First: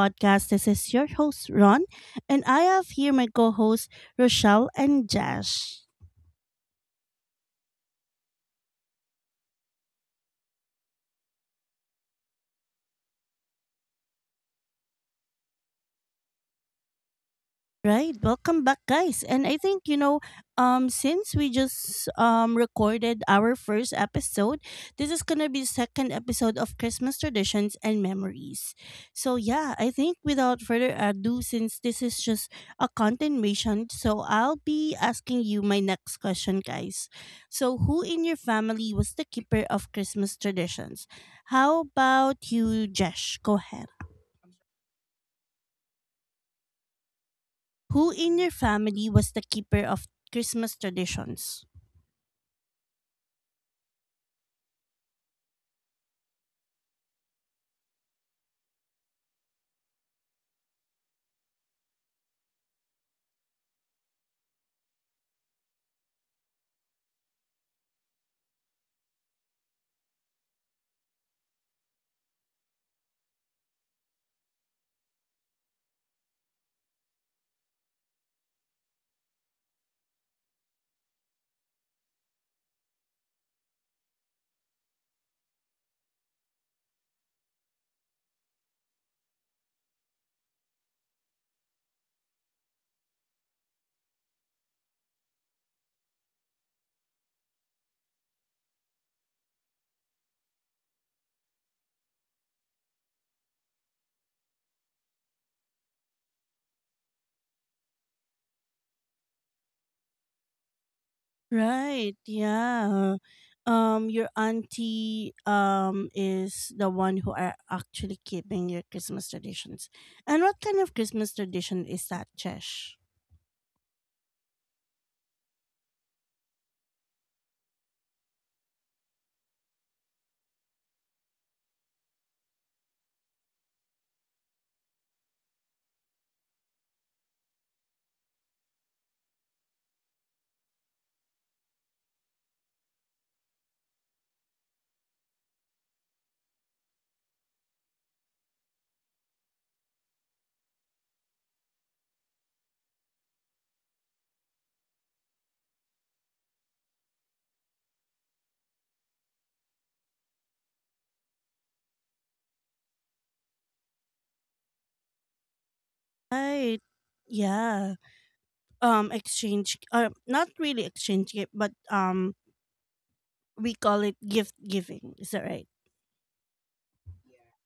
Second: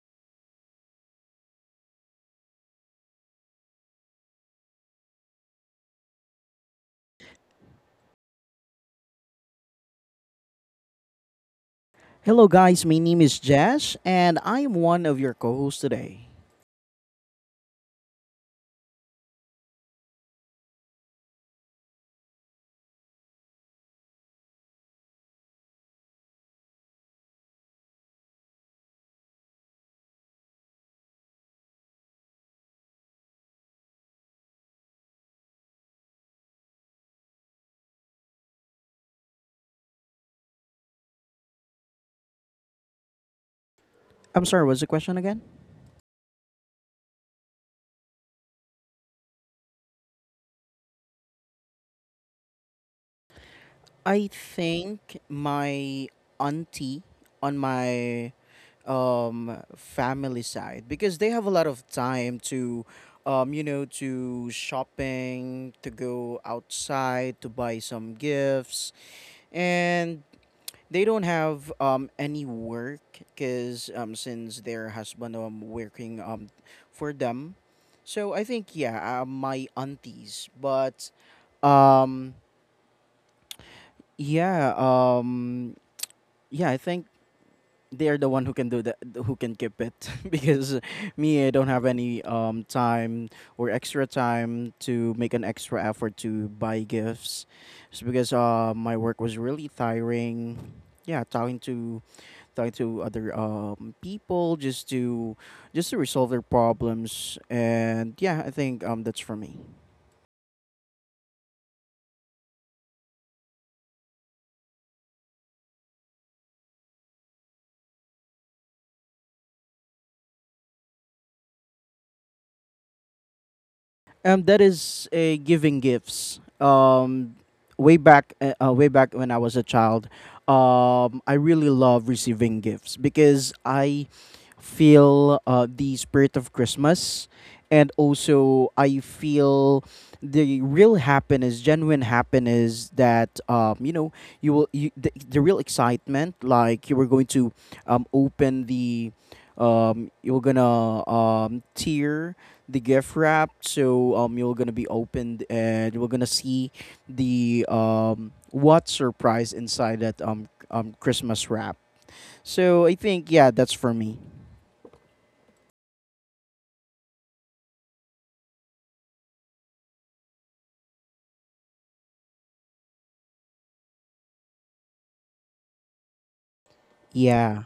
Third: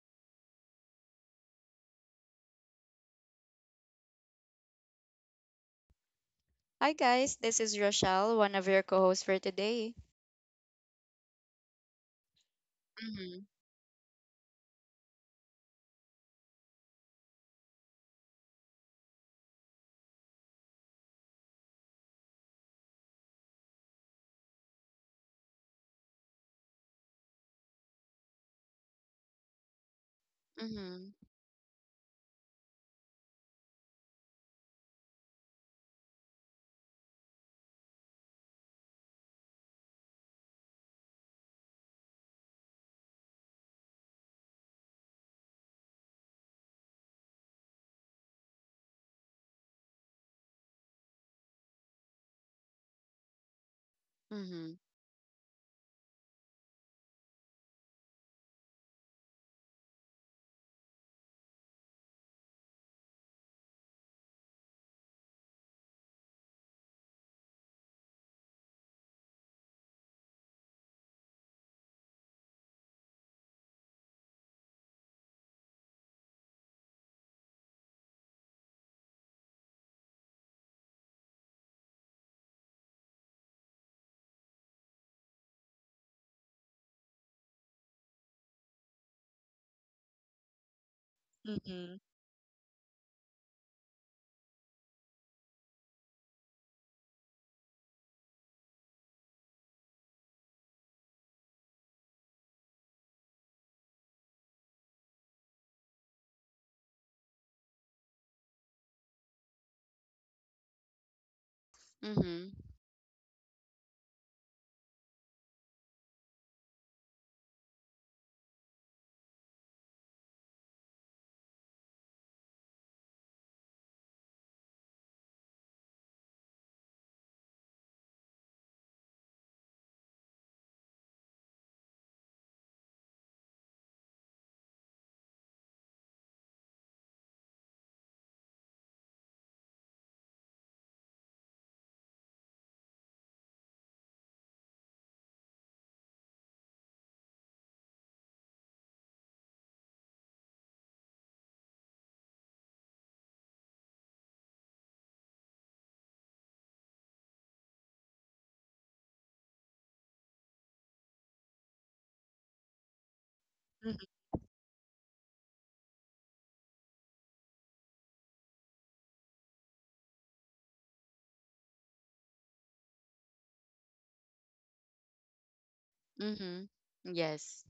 Podcast. This is your host, Ron, and I have here my co hosts, Rochelle and Jash. Hi guys, this is Rochelle, one of your co-hosts for today. Hello, guys. My name is Mhm. Jess, and I am one of your co hosts today. Right, welcome back guys. And I think since we just recorded our first episode, this is going to be second episode of Christmas traditions and memories. So yeah, I think without further Mhm. ado since this is just a continuation, so I'll be asking you my next question guys. So who in your family was the keeper of Christmas traditions? How about you, Jesh? Go ahead. I'm sorry, what's the question again? Who in your family was the keeper of Christmas traditions? I Mhm. think my auntie on my family side, because they have a lot of time to shopping, to go outside, to buy some gifts. And they don't have any work because since their husband working for them, so I think yeah, my aunties. But um yeah um yeah, I think they are the one who can do that, who can keep it because me, I don't have Mm-hmm. any time or extra time to make an extra effort to buy gifts. It's because my work was really tiring. Yeah, talking to other people just to resolve their problems. And yeah, I think that's for me. Right. Mhm. Yeah. Your auntie is the one who are actually keeping your Christmas traditions. And what kind of Christmas tradition is that, Chesh? That is a giving gifts. Way back, when I was a child, I really love receiving gifts because I feel the spirit of Christmas, and also I feel the real happiness, genuine happiness that, you know, the real excitement, like you were going to open the you're gonna tear the gift wrap, so you're gonna be opened, and we're gonna see the what surprise inside that Christmas wrap. So I think yeah, that's for me. Right. Yeah. Exchange. Not really exchange gift, but we call it gift giving. Is that right? Mhm. Yes. Yeah.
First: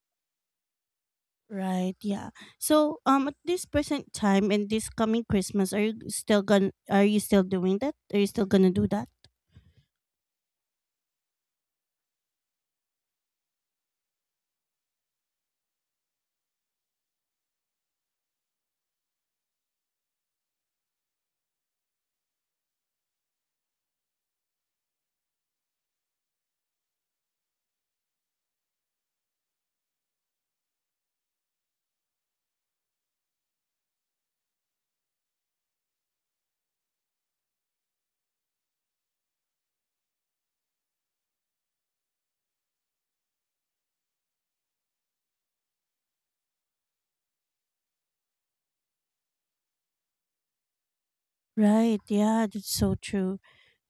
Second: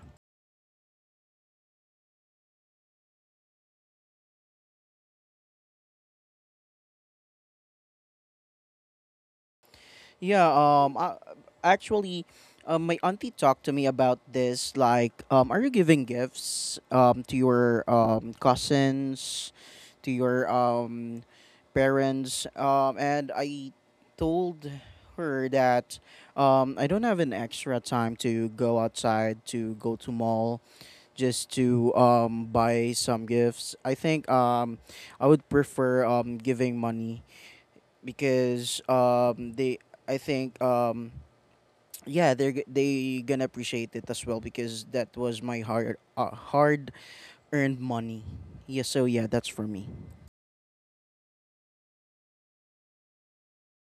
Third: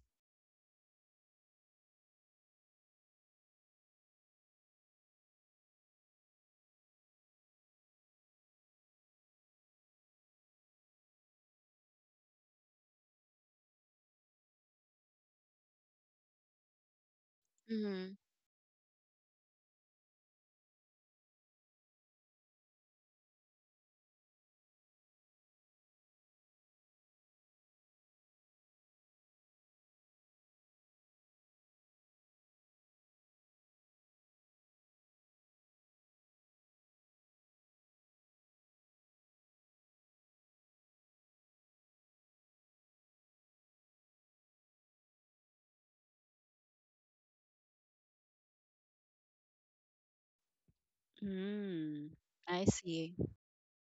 Right, yeah. So, at this present time and this coming Christmas, are you still doing that? Are you still gonna do that? Yeah, I, actually, my auntie talked to me about this, like are you giving gifts to your Mhm. Cousins, to your parents, and I told her that I don't have an extra time to go outside, to go to mall just to buy some gifts. I think I would prefer giving money because they, I think yeah, they gonna appreciate it as well, because that was my hard earned money. Yeah, so yeah, that's for me. Right, Mm. yeah, I that's so see. true.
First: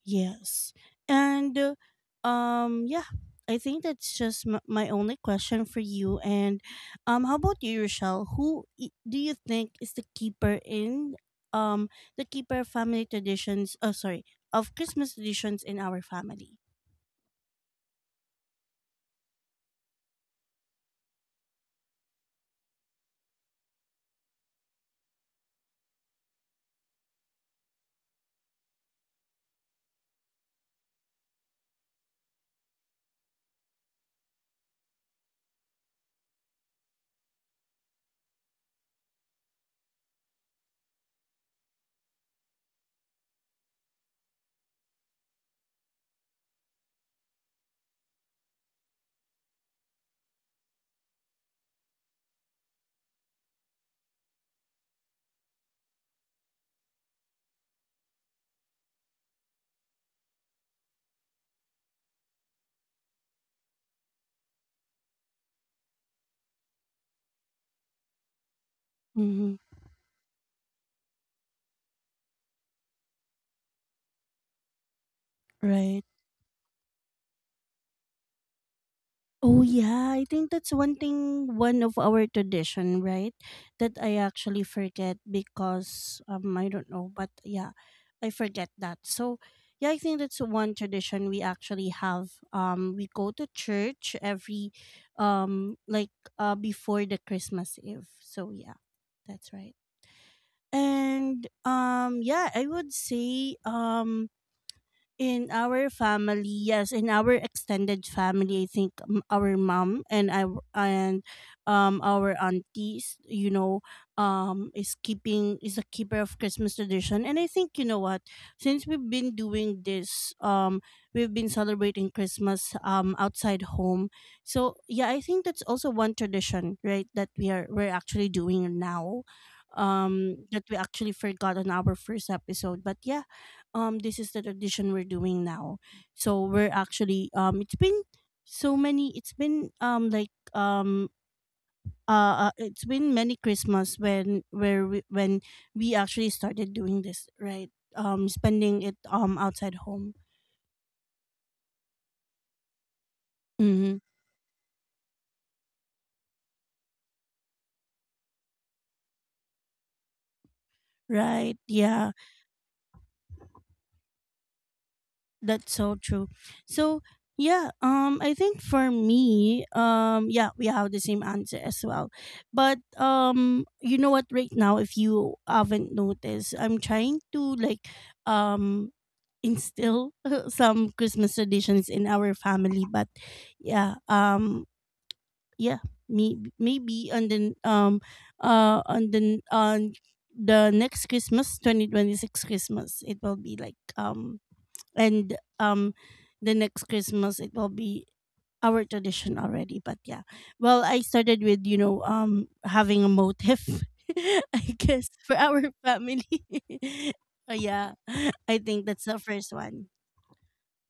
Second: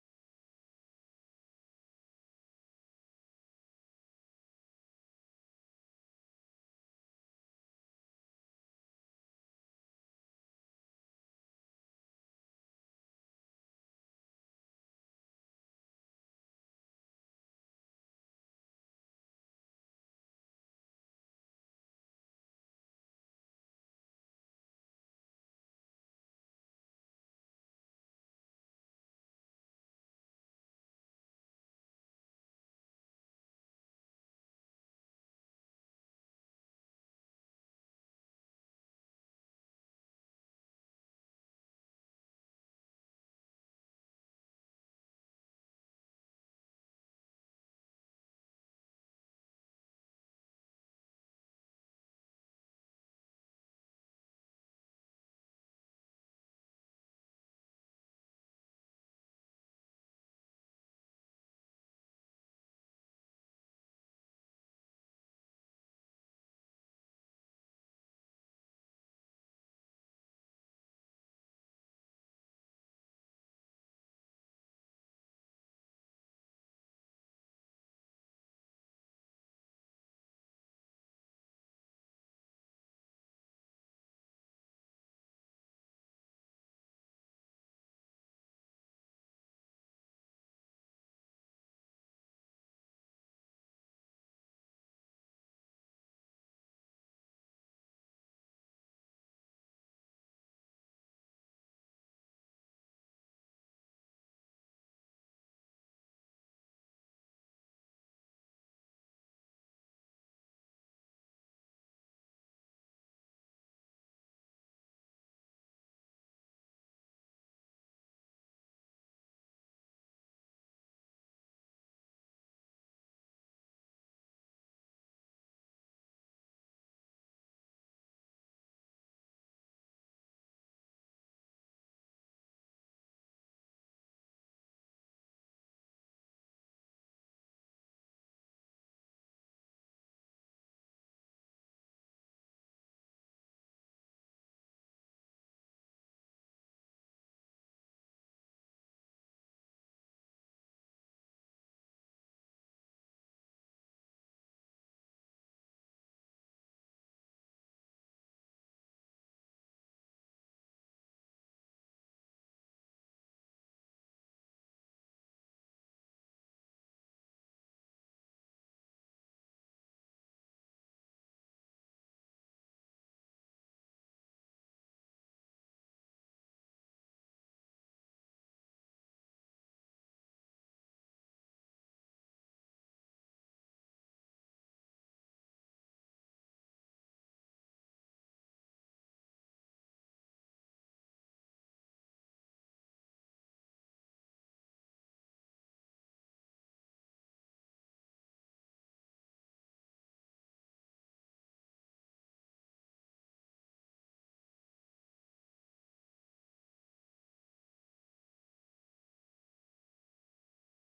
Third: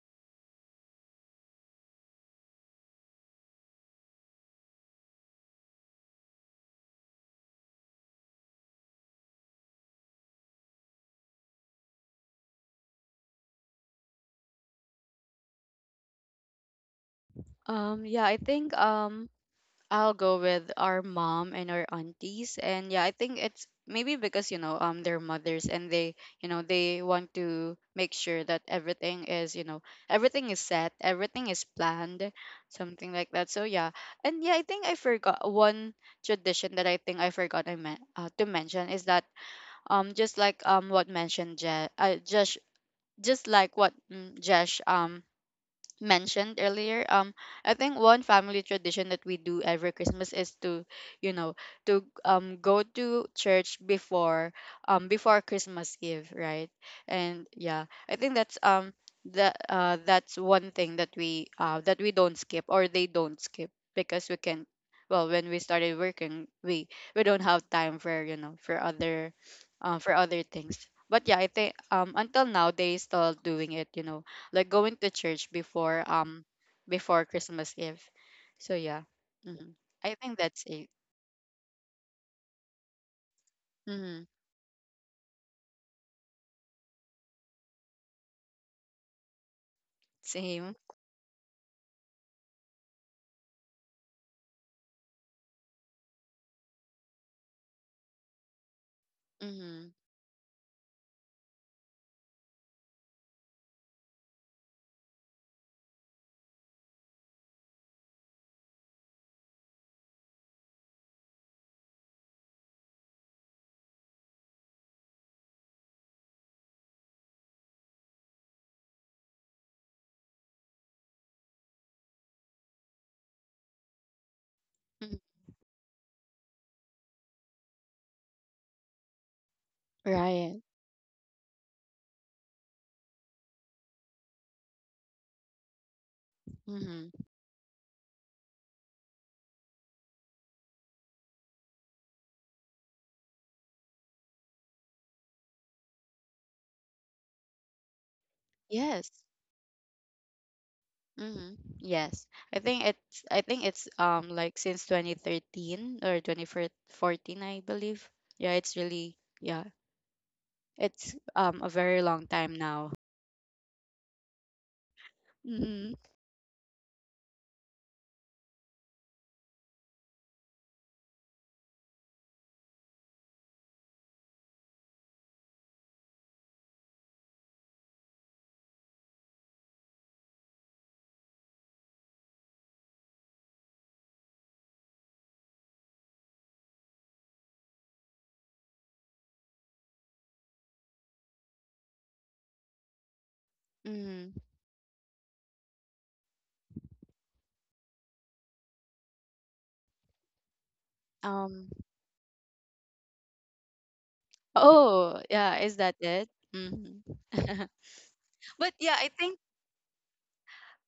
Yes, and yeah, I think that's just my only question for you. And how about you, Rochelle? Who do you think is the keeper um of family traditions? Oh, sorry, of Christmas traditions in our family. Yeah, I think I'll go with our mom and our aunties. And yeah, I think it's maybe because, they're mothers and they, you know, they want to make sure that everything is, you know, everything is set, everything is planned, something like that. So yeah. And yeah, I think I forgot one tradition that I think I forgot I meant to mention is that just like what mentioned Je- just like what Jesh mentioned earlier, I think one family tradition that we do every Christmas is to you know to go to church before before Christmas Eve, right? And yeah, I think that's that that's one thing that we don't skip, or they don't skip. Because we can, well, when we started working, we don't have time for, you know, Mm-hmm. For other things. But yeah, I think until now they still doing it, you know, like going to church Right. before before Christmas Eve. So yeah, Oh hmm, yeah, I I think think that's that's it. One of our tradition, right? That I Mm-hmm. actually forget because I don't know, but yeah, I forget that. So yeah, I think that's one Same. tradition we actually have. We go to church every like before the Christmas Eve. So yeah, that's right. Mm-hmm. And yeah, I would say in our family, yes, in our extended family, I think our mom and our aunties, is a keeper of Christmas tradition. And I think you know what, since we've been doing this, we've been celebrating Christmas outside home. So yeah, I think that's also one tradition, right, that we're actually doing now. Right. That we actually forgot on our first episode. But yeah, this is the tradition we're doing now, so we're Mm-hmm. actually it's been like it's been many Christmas, when we actually started doing this, right, spending it Yes. Outside home. Mm-hmm. Yes. I think it's Hmm. Like since 2013 or 2014, I believe. Yeah, it's really, yeah. It's Right. A Yeah. very long time now. That's so Mm-hmm. true. So yeah, I think for me, yeah, we have the same answer as well. But you know what, right now, if you haven't noticed, I'm trying to like um instill some Christmas traditions in our family, but yeah, yeah. Me. Maybe on the on the next Christmas, 2026 Christmas, it will be like Mm-hmm. And the next Christmas it will be our tradition already, but yeah, well, I started with Um having a motif. I guess oh, for yeah, our is that family. it? Mm-hmm. Yeah, I But think yeah, that's I the think, first one.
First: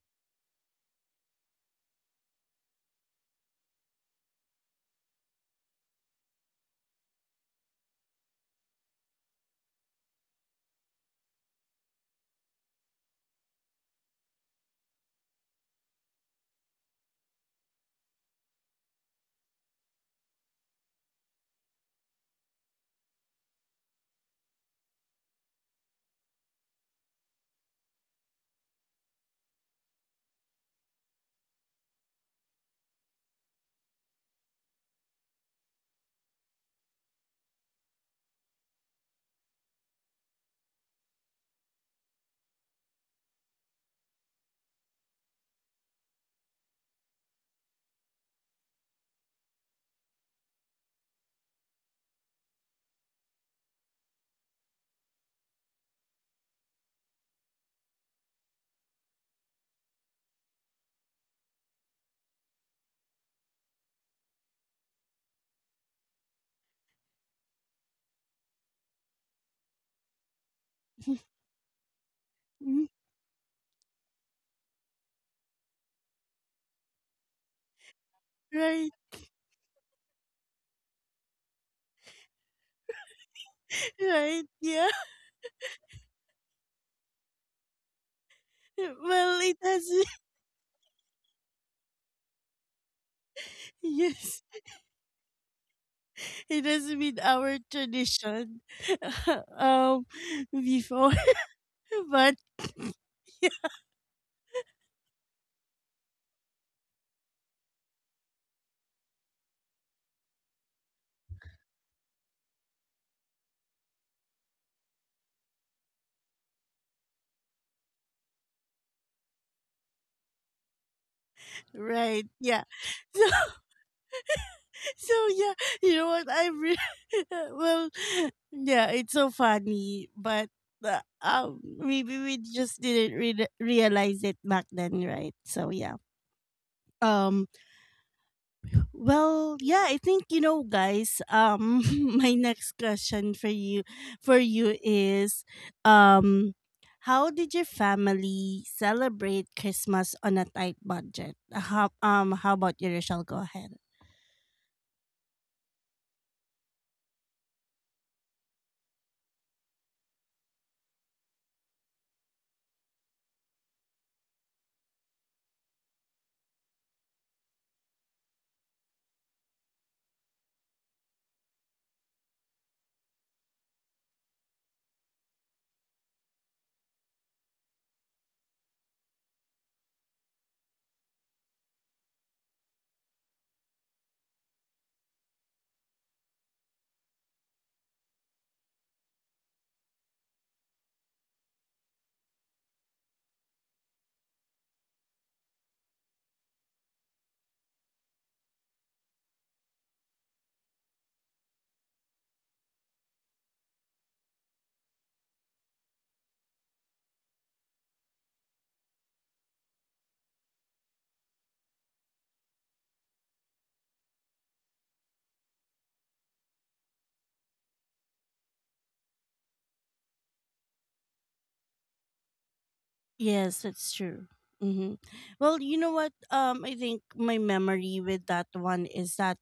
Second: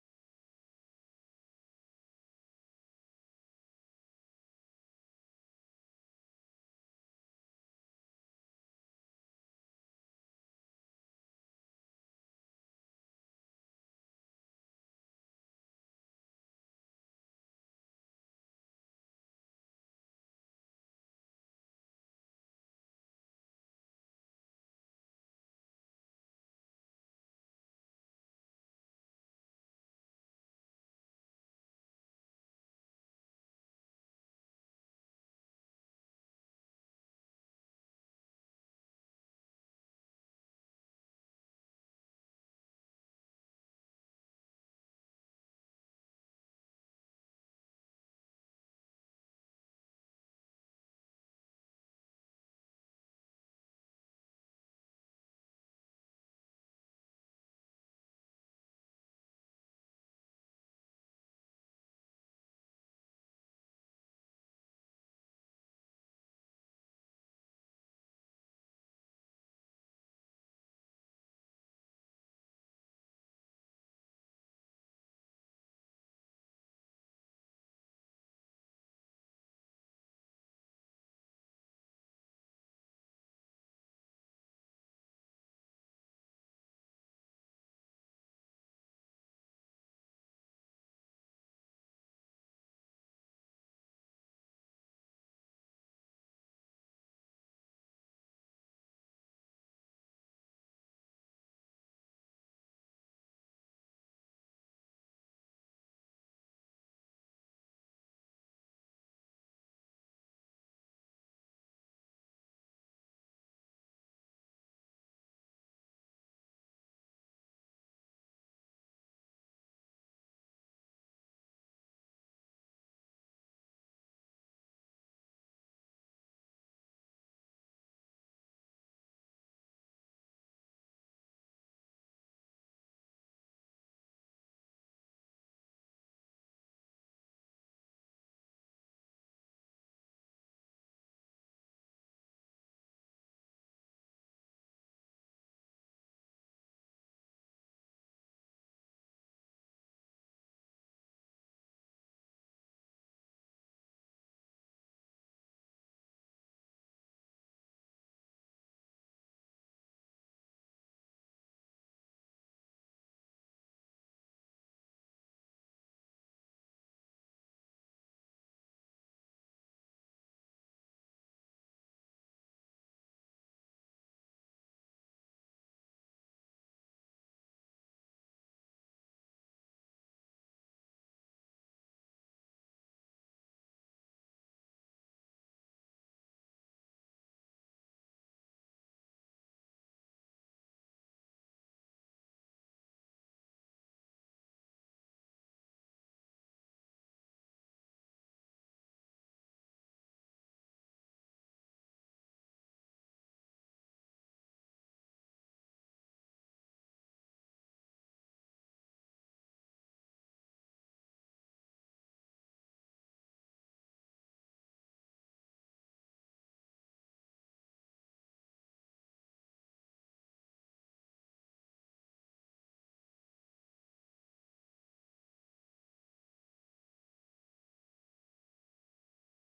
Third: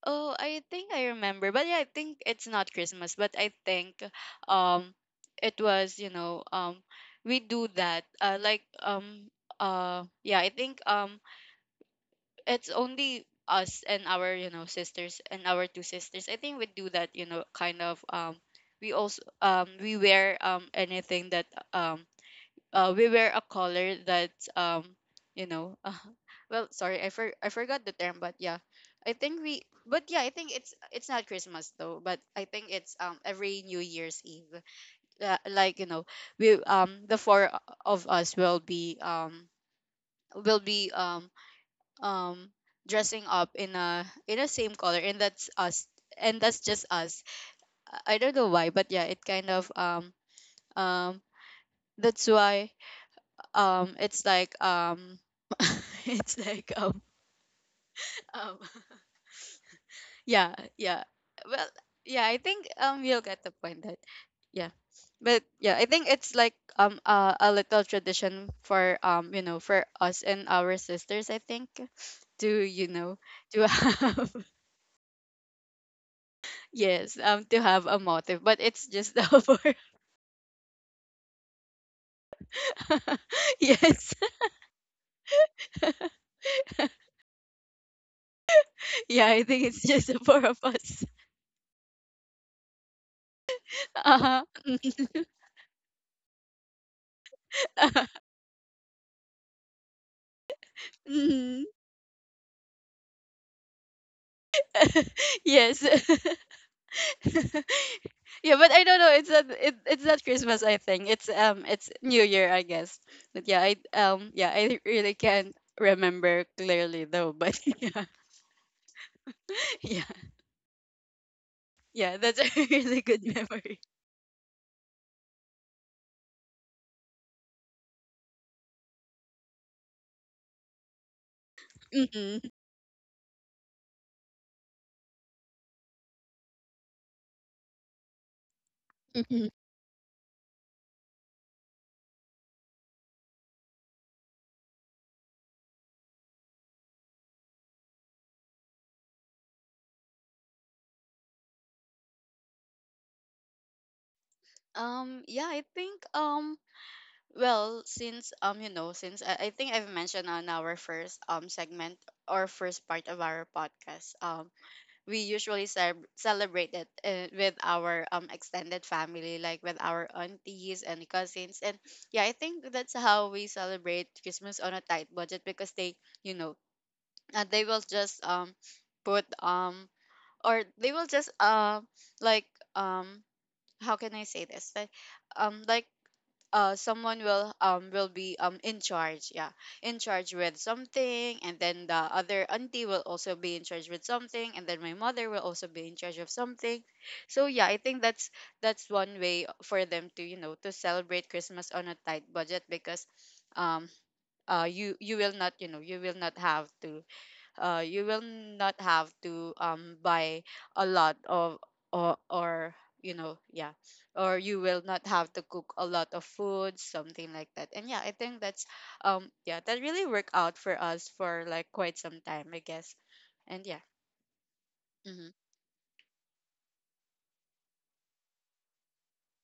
oh, I think I remember. But yeah, I think it's not Christmas, but I think um it was, you know, we do that. Yeah, I think it's only us and our, you know, sisters and our two sisters. I think we do that, you know, kind of we also we wear anything that um we wear a collar that you know well, sorry, I forgot the term. But yeah, I think we, but yeah, I think it's not Christmas though, but I think it's every New Year's Eve, like you know, we the four of us will be will be um um dressing up in a same color, and that's us. And that's just us. I don't know why, but yeah, it kind of um that's why it's like it's like um yeah, yeah, well, yeah, I think you'll get the point that, yeah. But yeah, I think it's like a little tradition for you know, for us and our sisters, I think, to you know, to have, yes, to have a motive, but it's Right. just for yes Right. Yeah. yeah, I Well, it think it's has. just the four of us. Uh-huh. Yes, it has been our tradition. um Before. But. Yes. Yeah, but I don't know. It's not it's not Christmas. I think it's New Year, I guess. But yeah, I yeah, I really can't remember clearly though. But yeah, yeah, yeah. Right, That's yeah. a really good memory. So yeah, you know what, well, yeah, it's so funny, but maybe we Hmm. just didn't realize it back then, right? So yeah. Um Hmm. well, yeah, I think guys, my next question for you is um how did your family celebrate Christmas on a tight budget? How about you, Rochelle? Go ahead. Yeah, I think well, since you know, I think I've mentioned on our first segment or first part of our podcast, we usually celebrate it with our extended family, like with our aunties and cousins. And yeah, I think that's how we celebrate Christmas on a tight budget, because they, you know, they will just put or they will just like um how can I say this? Like, um like someone will be in charge, yeah, in charge with something, and then the other auntie will also be in charge with something, and then my mother will also be in charge of something. So yeah, I think that's one way for them to you know, to celebrate Christmas on a tight budget because um you will not, you know, you will not have to, you will not have to buy a lot of, or you know, yeah, or you will not have to cook a lot of food, something like that. And yeah, I think that's yeah, that really worked out for us for like quite some time, I guess. Yes, And yeah, that's true. Hmm. mm-hmm. Well, you know what? I think my memory with that one is that,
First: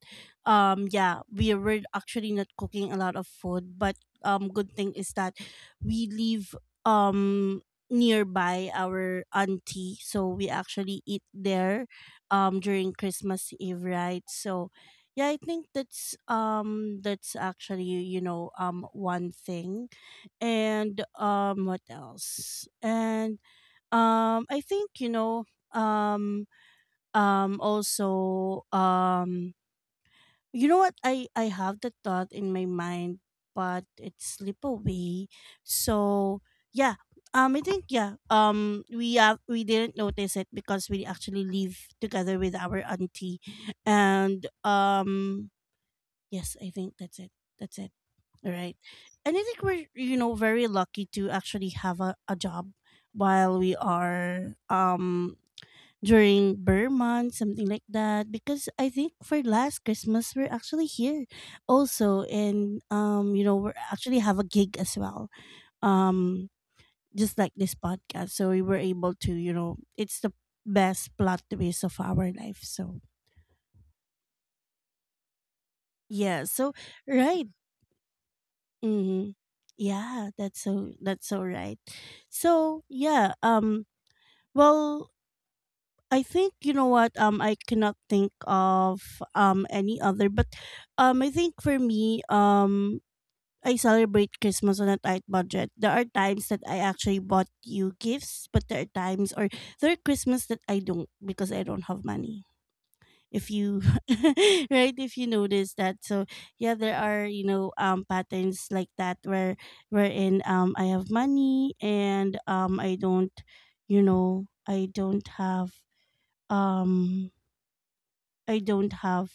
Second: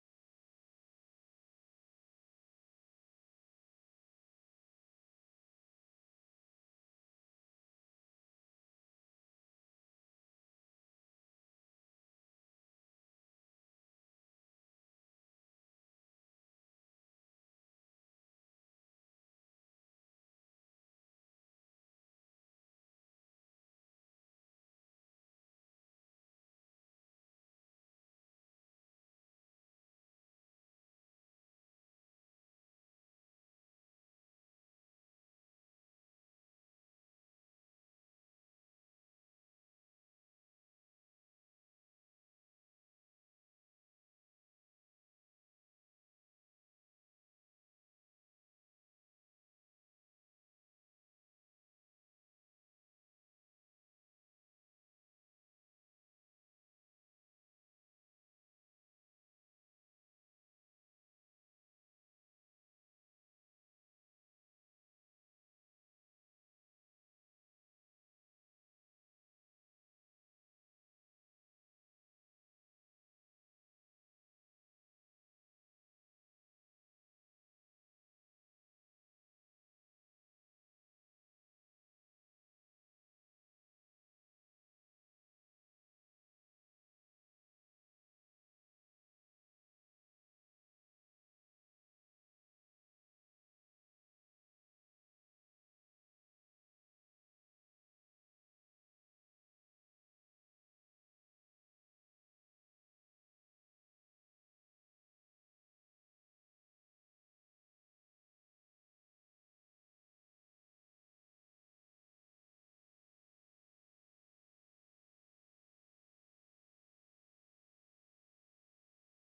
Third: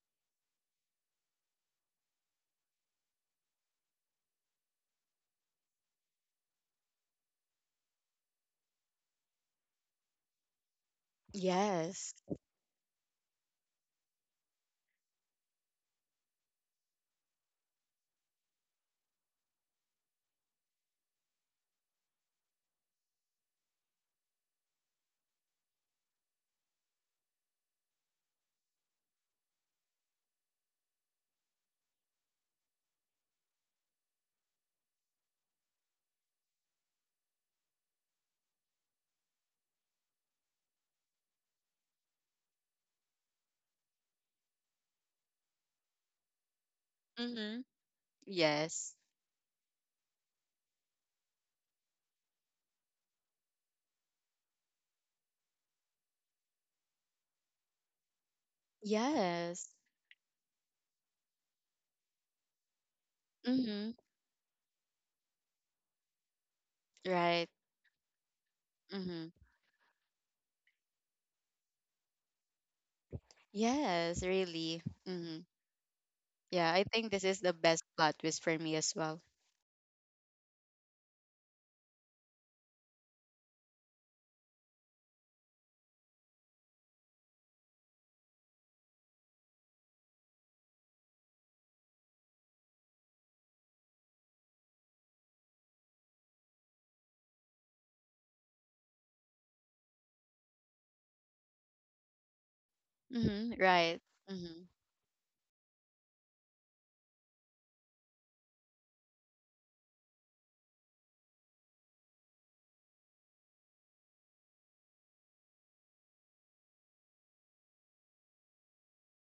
yeah, we were actually not cooking a lot of food, but good thing is that we live um nearby our auntie, so we actually eat there, Yes. During Christmas Eve, right? So, yeah, I think that's actually one thing, and what else, and I think. Um, Also, you know what? I have the thought in my mind, but it slip away. So yeah. I think yeah. We have we didn't notice it because we actually live together with our auntie, and yes, I think that's it. Mm-hmm. That's it. All right. Yes. And I think we're, very lucky to actually have a job while we are during Burr month, something like that. Because I think for Yes. last Christmas we're actually here also, and we Mm-hmm. actually have a gig as well. Um just Right. like this podcast. So we were able Mm-hmm. to, it's the best plot twist of our life. So Yes, really. Mm-hmm. yeah, Yeah, so I think this is right. the best plot twist for me as well. Mm-hmm. Yeah, that's so right. So yeah, well, I think you know what, I cannot think of any other, but I think for me, I celebrate Christmas on a tight budget. There are times that I actually bought you gifts, but there are times, or there are Christmas that I don't, because I don't have money. If Mm-hmm. you Right. Mm-hmm. right, if you notice that. So yeah, there are, patterns like that, wherein I have money and I don't, I don't have, um I don't have,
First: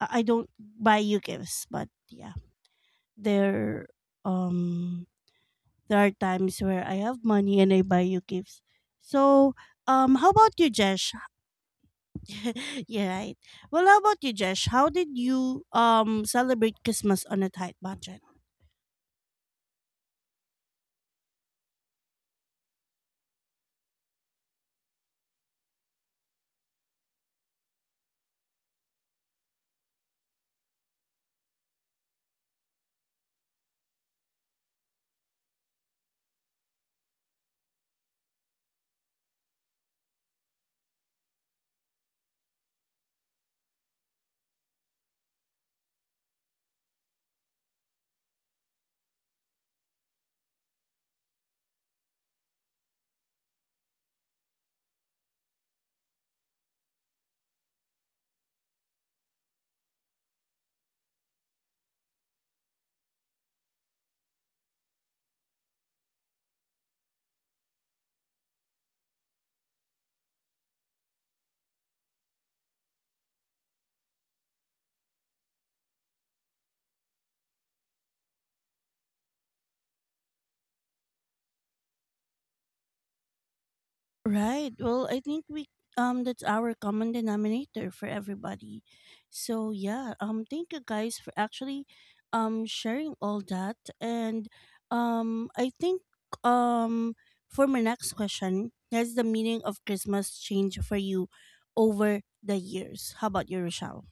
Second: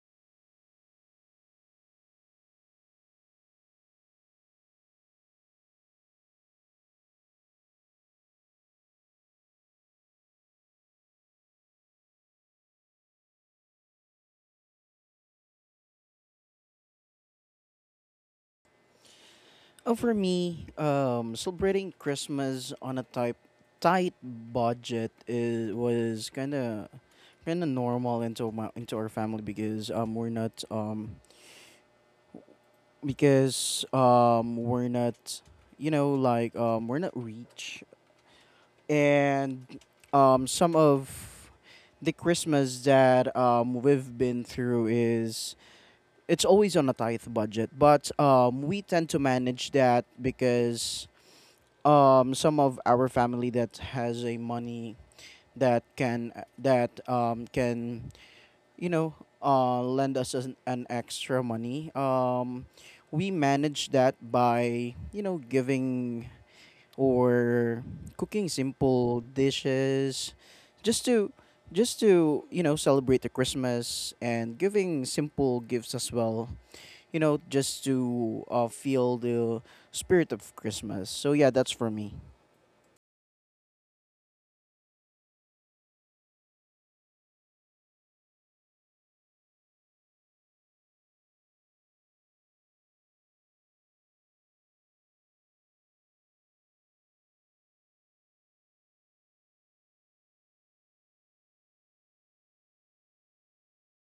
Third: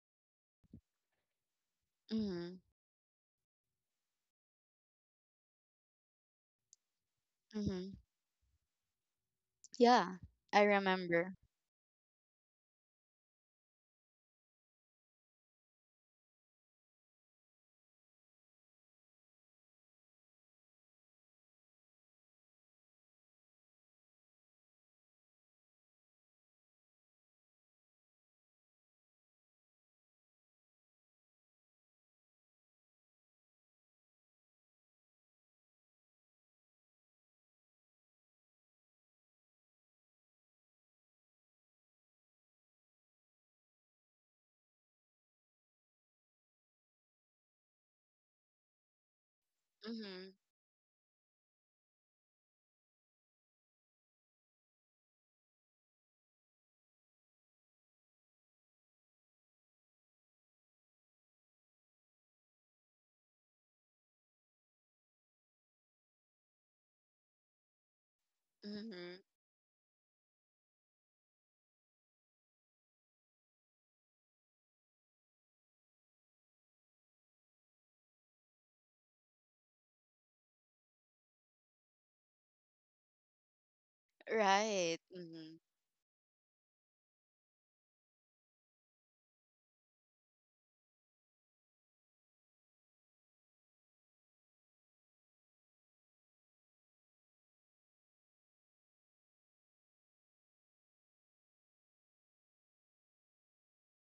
I don't buy you gifts, but yeah. Mhm. There um there are times where I have money and I Mhm. buy you gifts. So Yeah, how about I you, Jesh? remember. Yeah, right. Well, how about you, Jesh? How did you celebrate Christmas on a tight budget? Oh, for me, celebrating Christmas on a type tight budget is was kind of normal into our family, because we're not you know like we're not rich. And some of the Christmas that we've been through is it's always on a tight budget, but we tend to manage that Mhm. because some of our family that has a money that can that can, you know lend us an extra money. We manage that by giving or cooking Mhm. simple dishes, just to just to celebrate the Christmas, and giving simple gifts as well, just to feel the spirit of Christmas. So yeah, that's for me. Right. Right. Well, I think Mhm. we that's our common denominator for everybody. So yeah, thank you guys for actually sharing all that, and I think um for my next question, has the meaning of Christmas changed for you over the years? How about you, Rochelle?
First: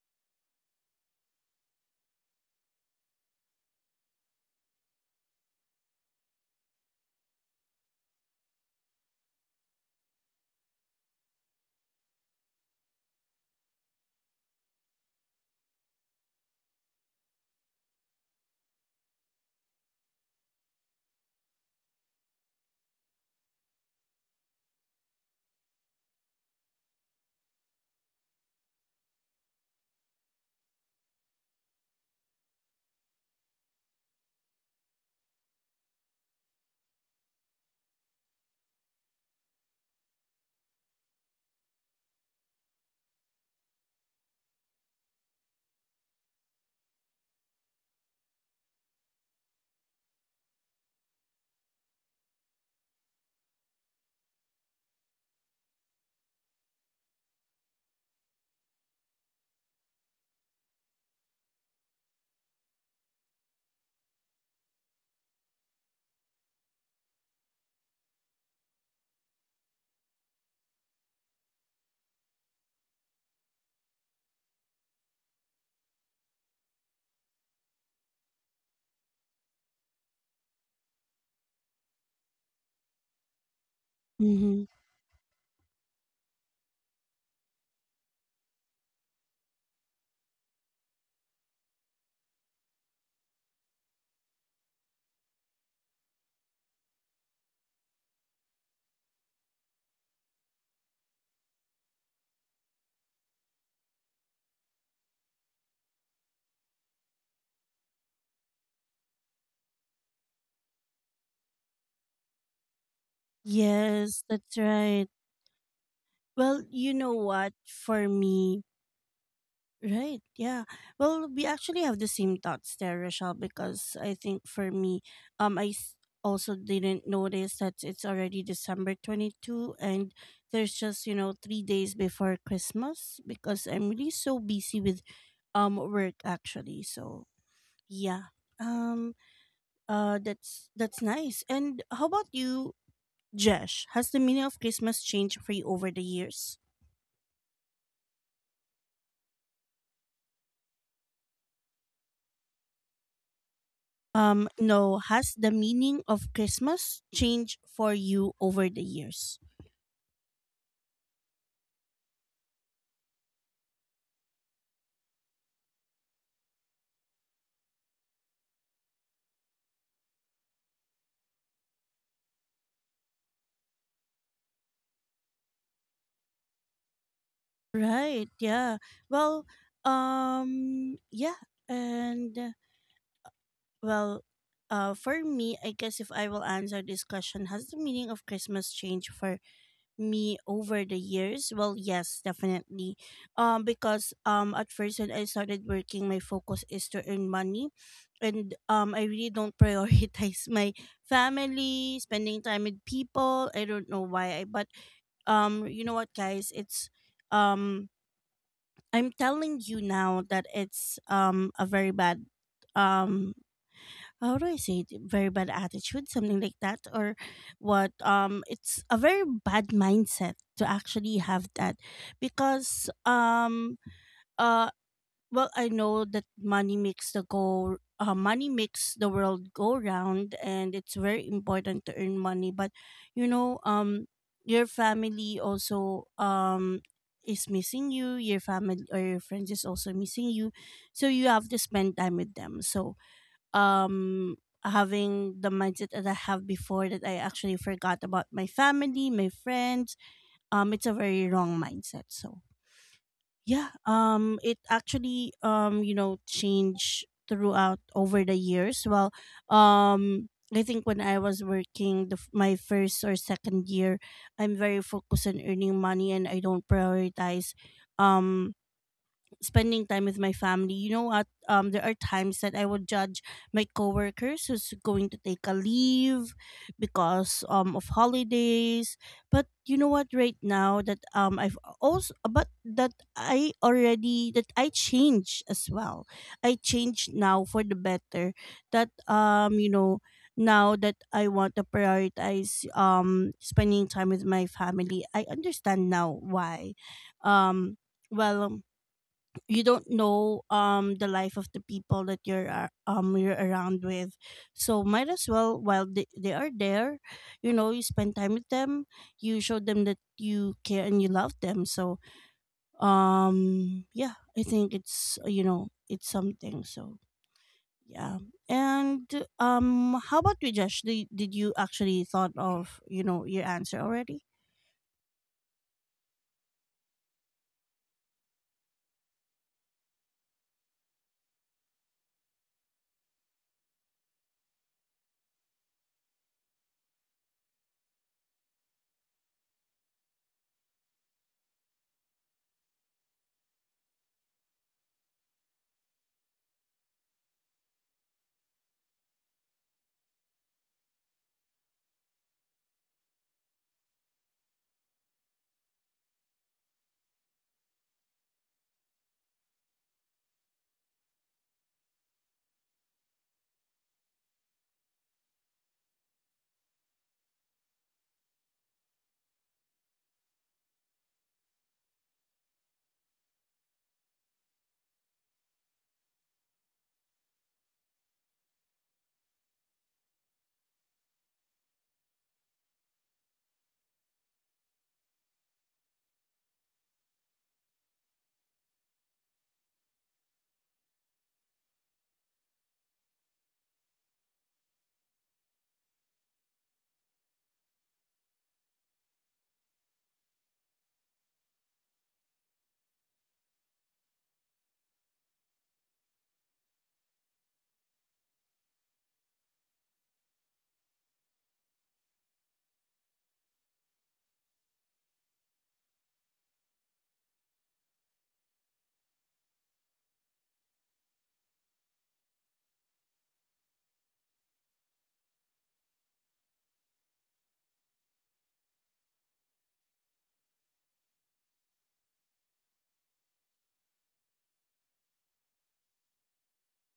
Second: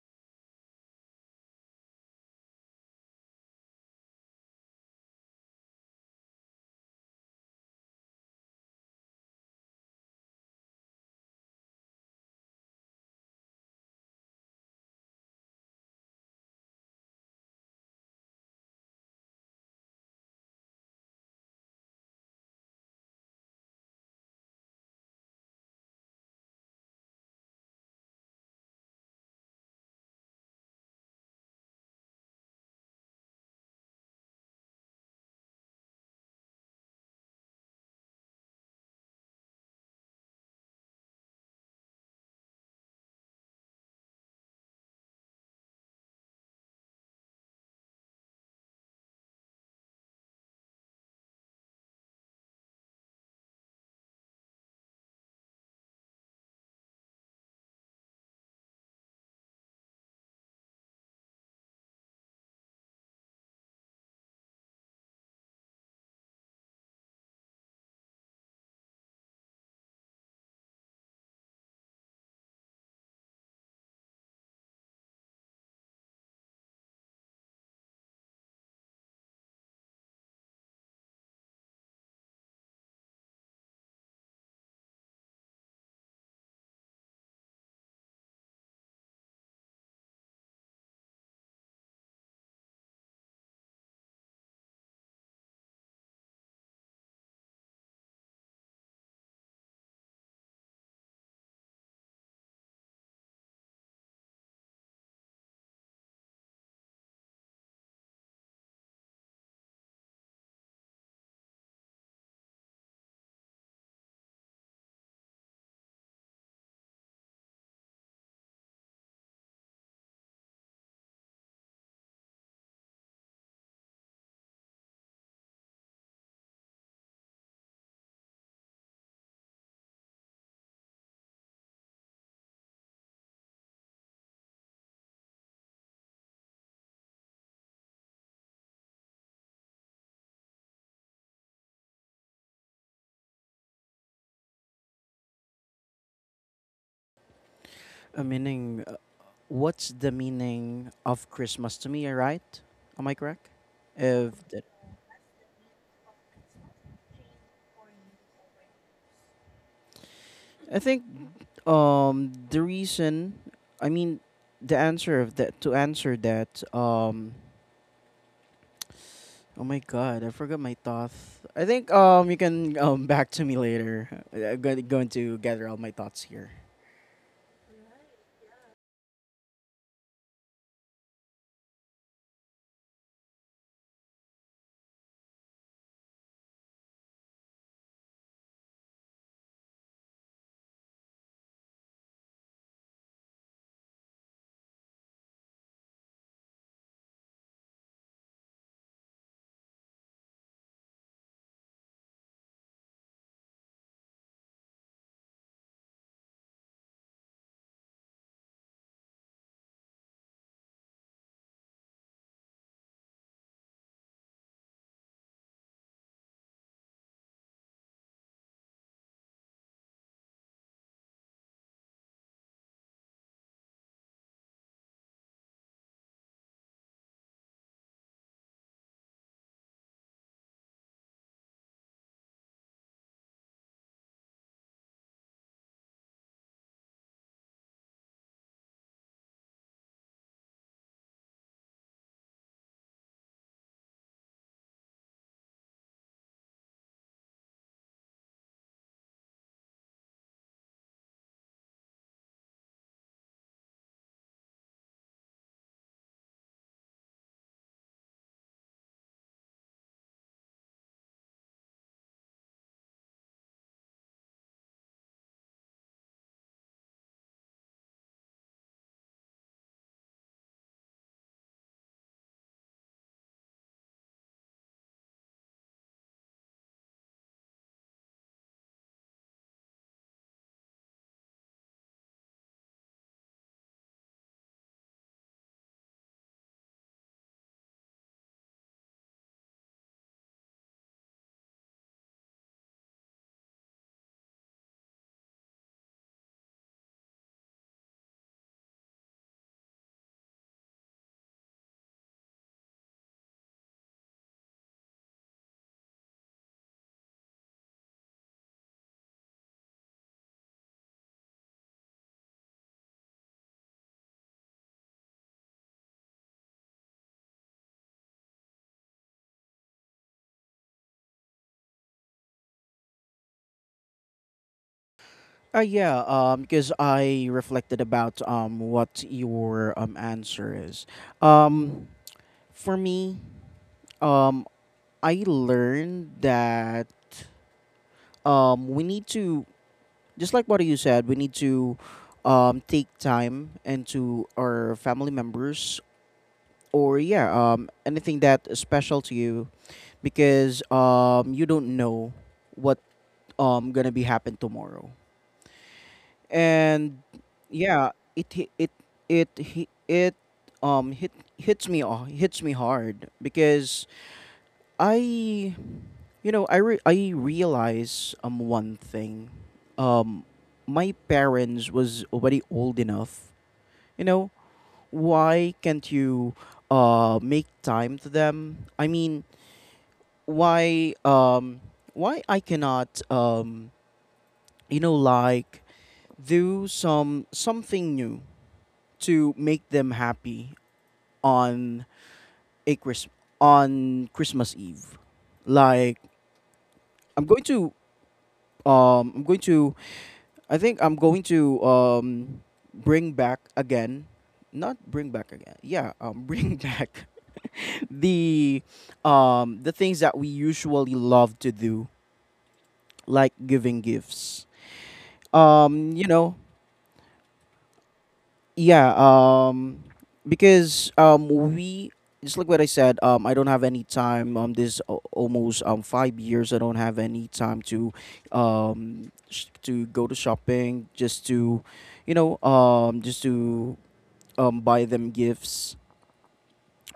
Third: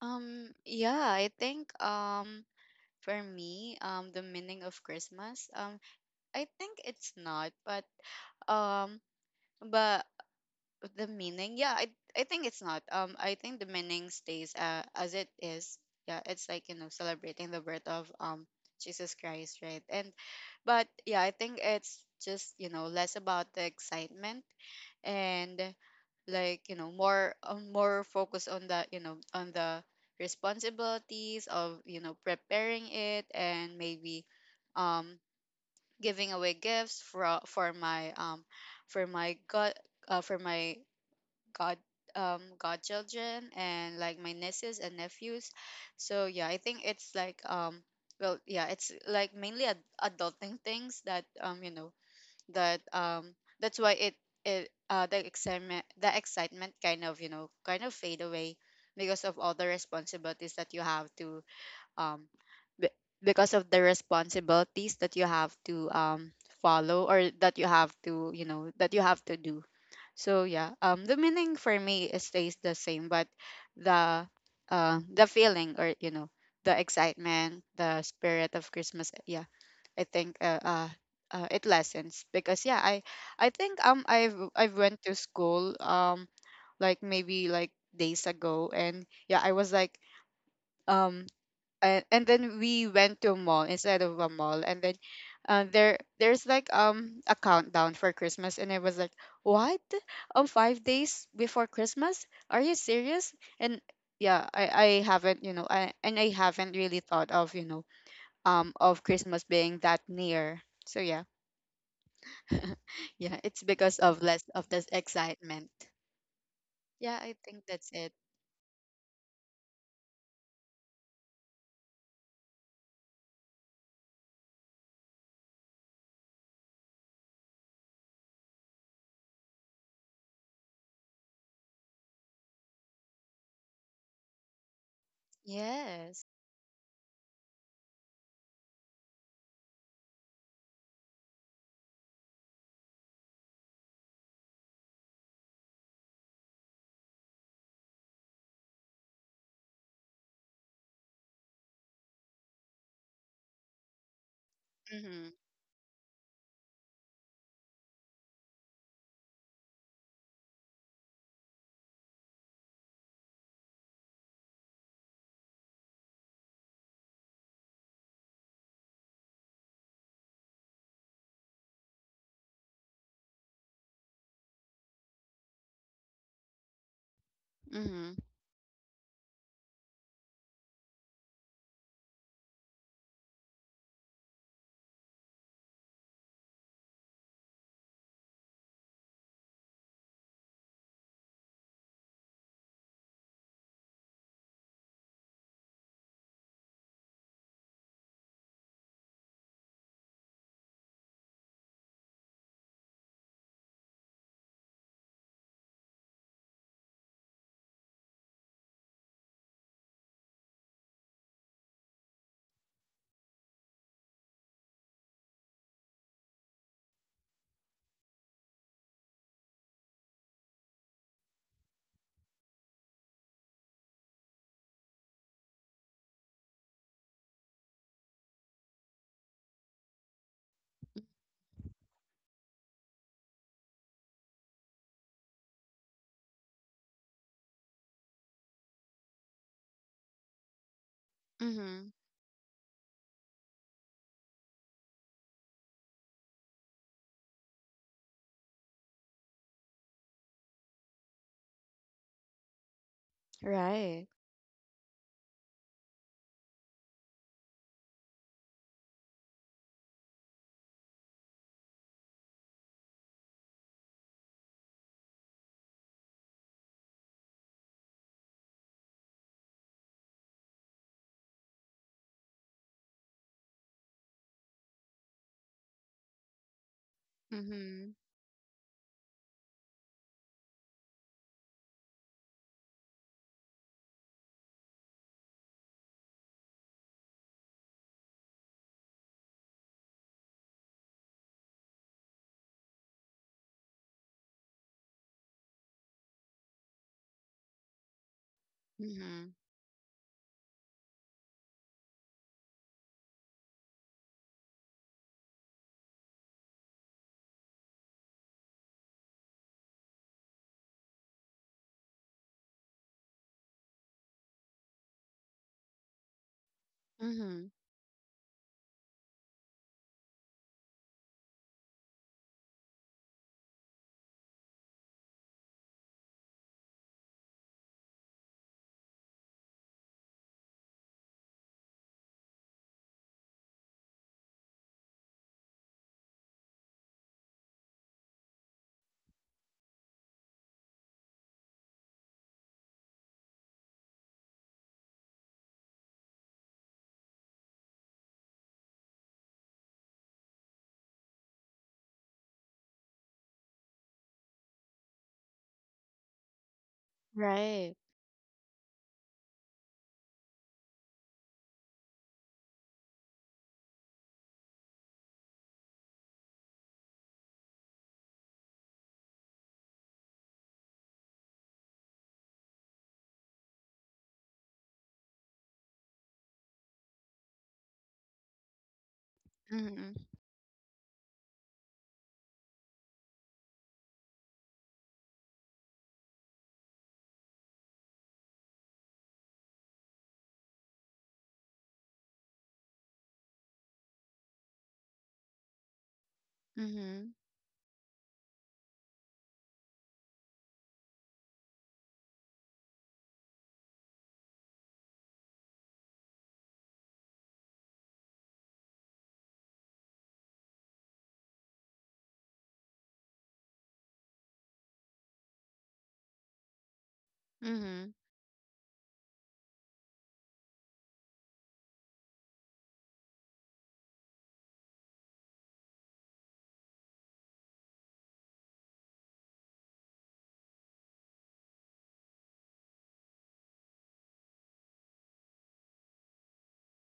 Yeah, I think for me, the meaning of Christmas, I think it's not, um but the meaning, yeah I think it's not I think the meaning stays, as it is. Yeah, it's like, you know, celebrating the birth of Jesus Christ, right? And but yeah, I think it's just, you know, less about the excitement, and like you know, more more focus on the you know, on the responsibilities of you know, preparing it. And maybe um giving away gifts for my for my god uh, for my god godchildren, and like my nieces and nephews. So yeah, I think it's like well, yeah, it's like mainly adulting things that you know, that um that's why it it the excitement kind of you know, kind of fade away, because of all the responsibilities that you have to um be- because of the responsibilities that you have to follow, or that you have to you know, that you have to do. So yeah, the meaning for me it stays the same, but the the feeling, or you know, the excitement, the spirit of Christmas, yeah, I think it lessens. Because yeah, I think Mm-hmm. I've went to school like maybe like days ago. And yeah, I was like, um and then we went to a mall, instead of a mall, and then, there's like a countdown for Christmas, and it was like, what, 5 days before Christmas? Are you serious? And yeah, I haven't, you know, I haven't really thought of you know, of Christmas being that near. So yeah, yeah, it's because Yes, of less that's of this right. excitement. Well, you know Yeah, I what? think that's For it. me, right. Yeah. Well, we actually have the same thoughts there, Rochelle, because I think for me, um, I s- also didn't notice that it's already December 22 and there's just, 3 days before Christmas, because I'm really so busy with work Yes. actually. So yeah. Um that's nice. And how about you, Jesh? Has the meaning of Christmas changed for you over the years? A meaning What's the meaning of Christmas to me, right? Am I correct if that, No, Mm-hmm. has the meaning of Christmas changed for you over the years? I think the reason I mean, the answer of that, to answer that. Oh my god, I forgot my thoughts. I think you can back to me later. I'm going to gather all my thoughts here. Mm-hmm. Right, yeah. Well, yeah, and well, for me, I guess if I will answer this question, has the meaning of Christmas changed for me over the years? Well, yes, definitely. Because at first when I started working, my focus is to earn money, and I really don't prioritize my family, spending time with people. I don't know why, but you know what, guys? It's um, I'm telling you now that it's a very bad, um how do I say it? Very bad attitude, something like that, or what? It's a very bad mindset to actually have that, because uh, well, I know that money money makes the world go round, and it's very important to earn money. But you know, um, your family also is missing you. Your family or your friends is also missing you, so you have to Mm-hmm. spend time with them. So um having the mindset that I have before, that I actually forgot about my family, my friends. It's a very wrong mindset. So yeah, Right. It actually changed throughout over the years. Well, um I think when I was working my first or second year, I'm very focused on earning money and I don't prioritize um spending time with my family. You know what? There are times that I would judge my coworkers who's going to take a leave because of Mm-hmm. holidays. But you know what? Right now that I've also, but that I already, that I change as well. I change now for the better. That, now that I want to prioritize spending time with my family. I understand now why. Um well, Mm-hmm. you don't know the life of the people that you're around with, so might as well while they are there, you spend time with them, you show them that you care and you love them. So yeah, I think it's you know it's something. So Mhm. yeah. And how about you, Josh, did you actually thought of your answer already? Yeah, because I reflected about what your answer is. Um, for me, um, I learned that we need to, just like what you said, we need to take time and to our family members, or yeah, anything that is special to you, because you don't know what gonna be happen tomorrow. And Right. yeah, it hi- it it hi- it hit hits me hard because I you know I re- I realize one thing. um my parents was already old enough. You know, why can't you make time to them? I mean, Mhm. why um why I cannot, like do something new to make them happy on a Chris on Christmas Eve. Like, Mhm. I'm going to um I'm going to I think I'm going to bring back again, not bring back again, yeah, bring back the the things that we usually love to do, like giving gifts, um you know Mhm. yeah, because we just like what I said, I don't have any time, almost 5 years. I don't have any time to go to shopping, just to buy them gifts.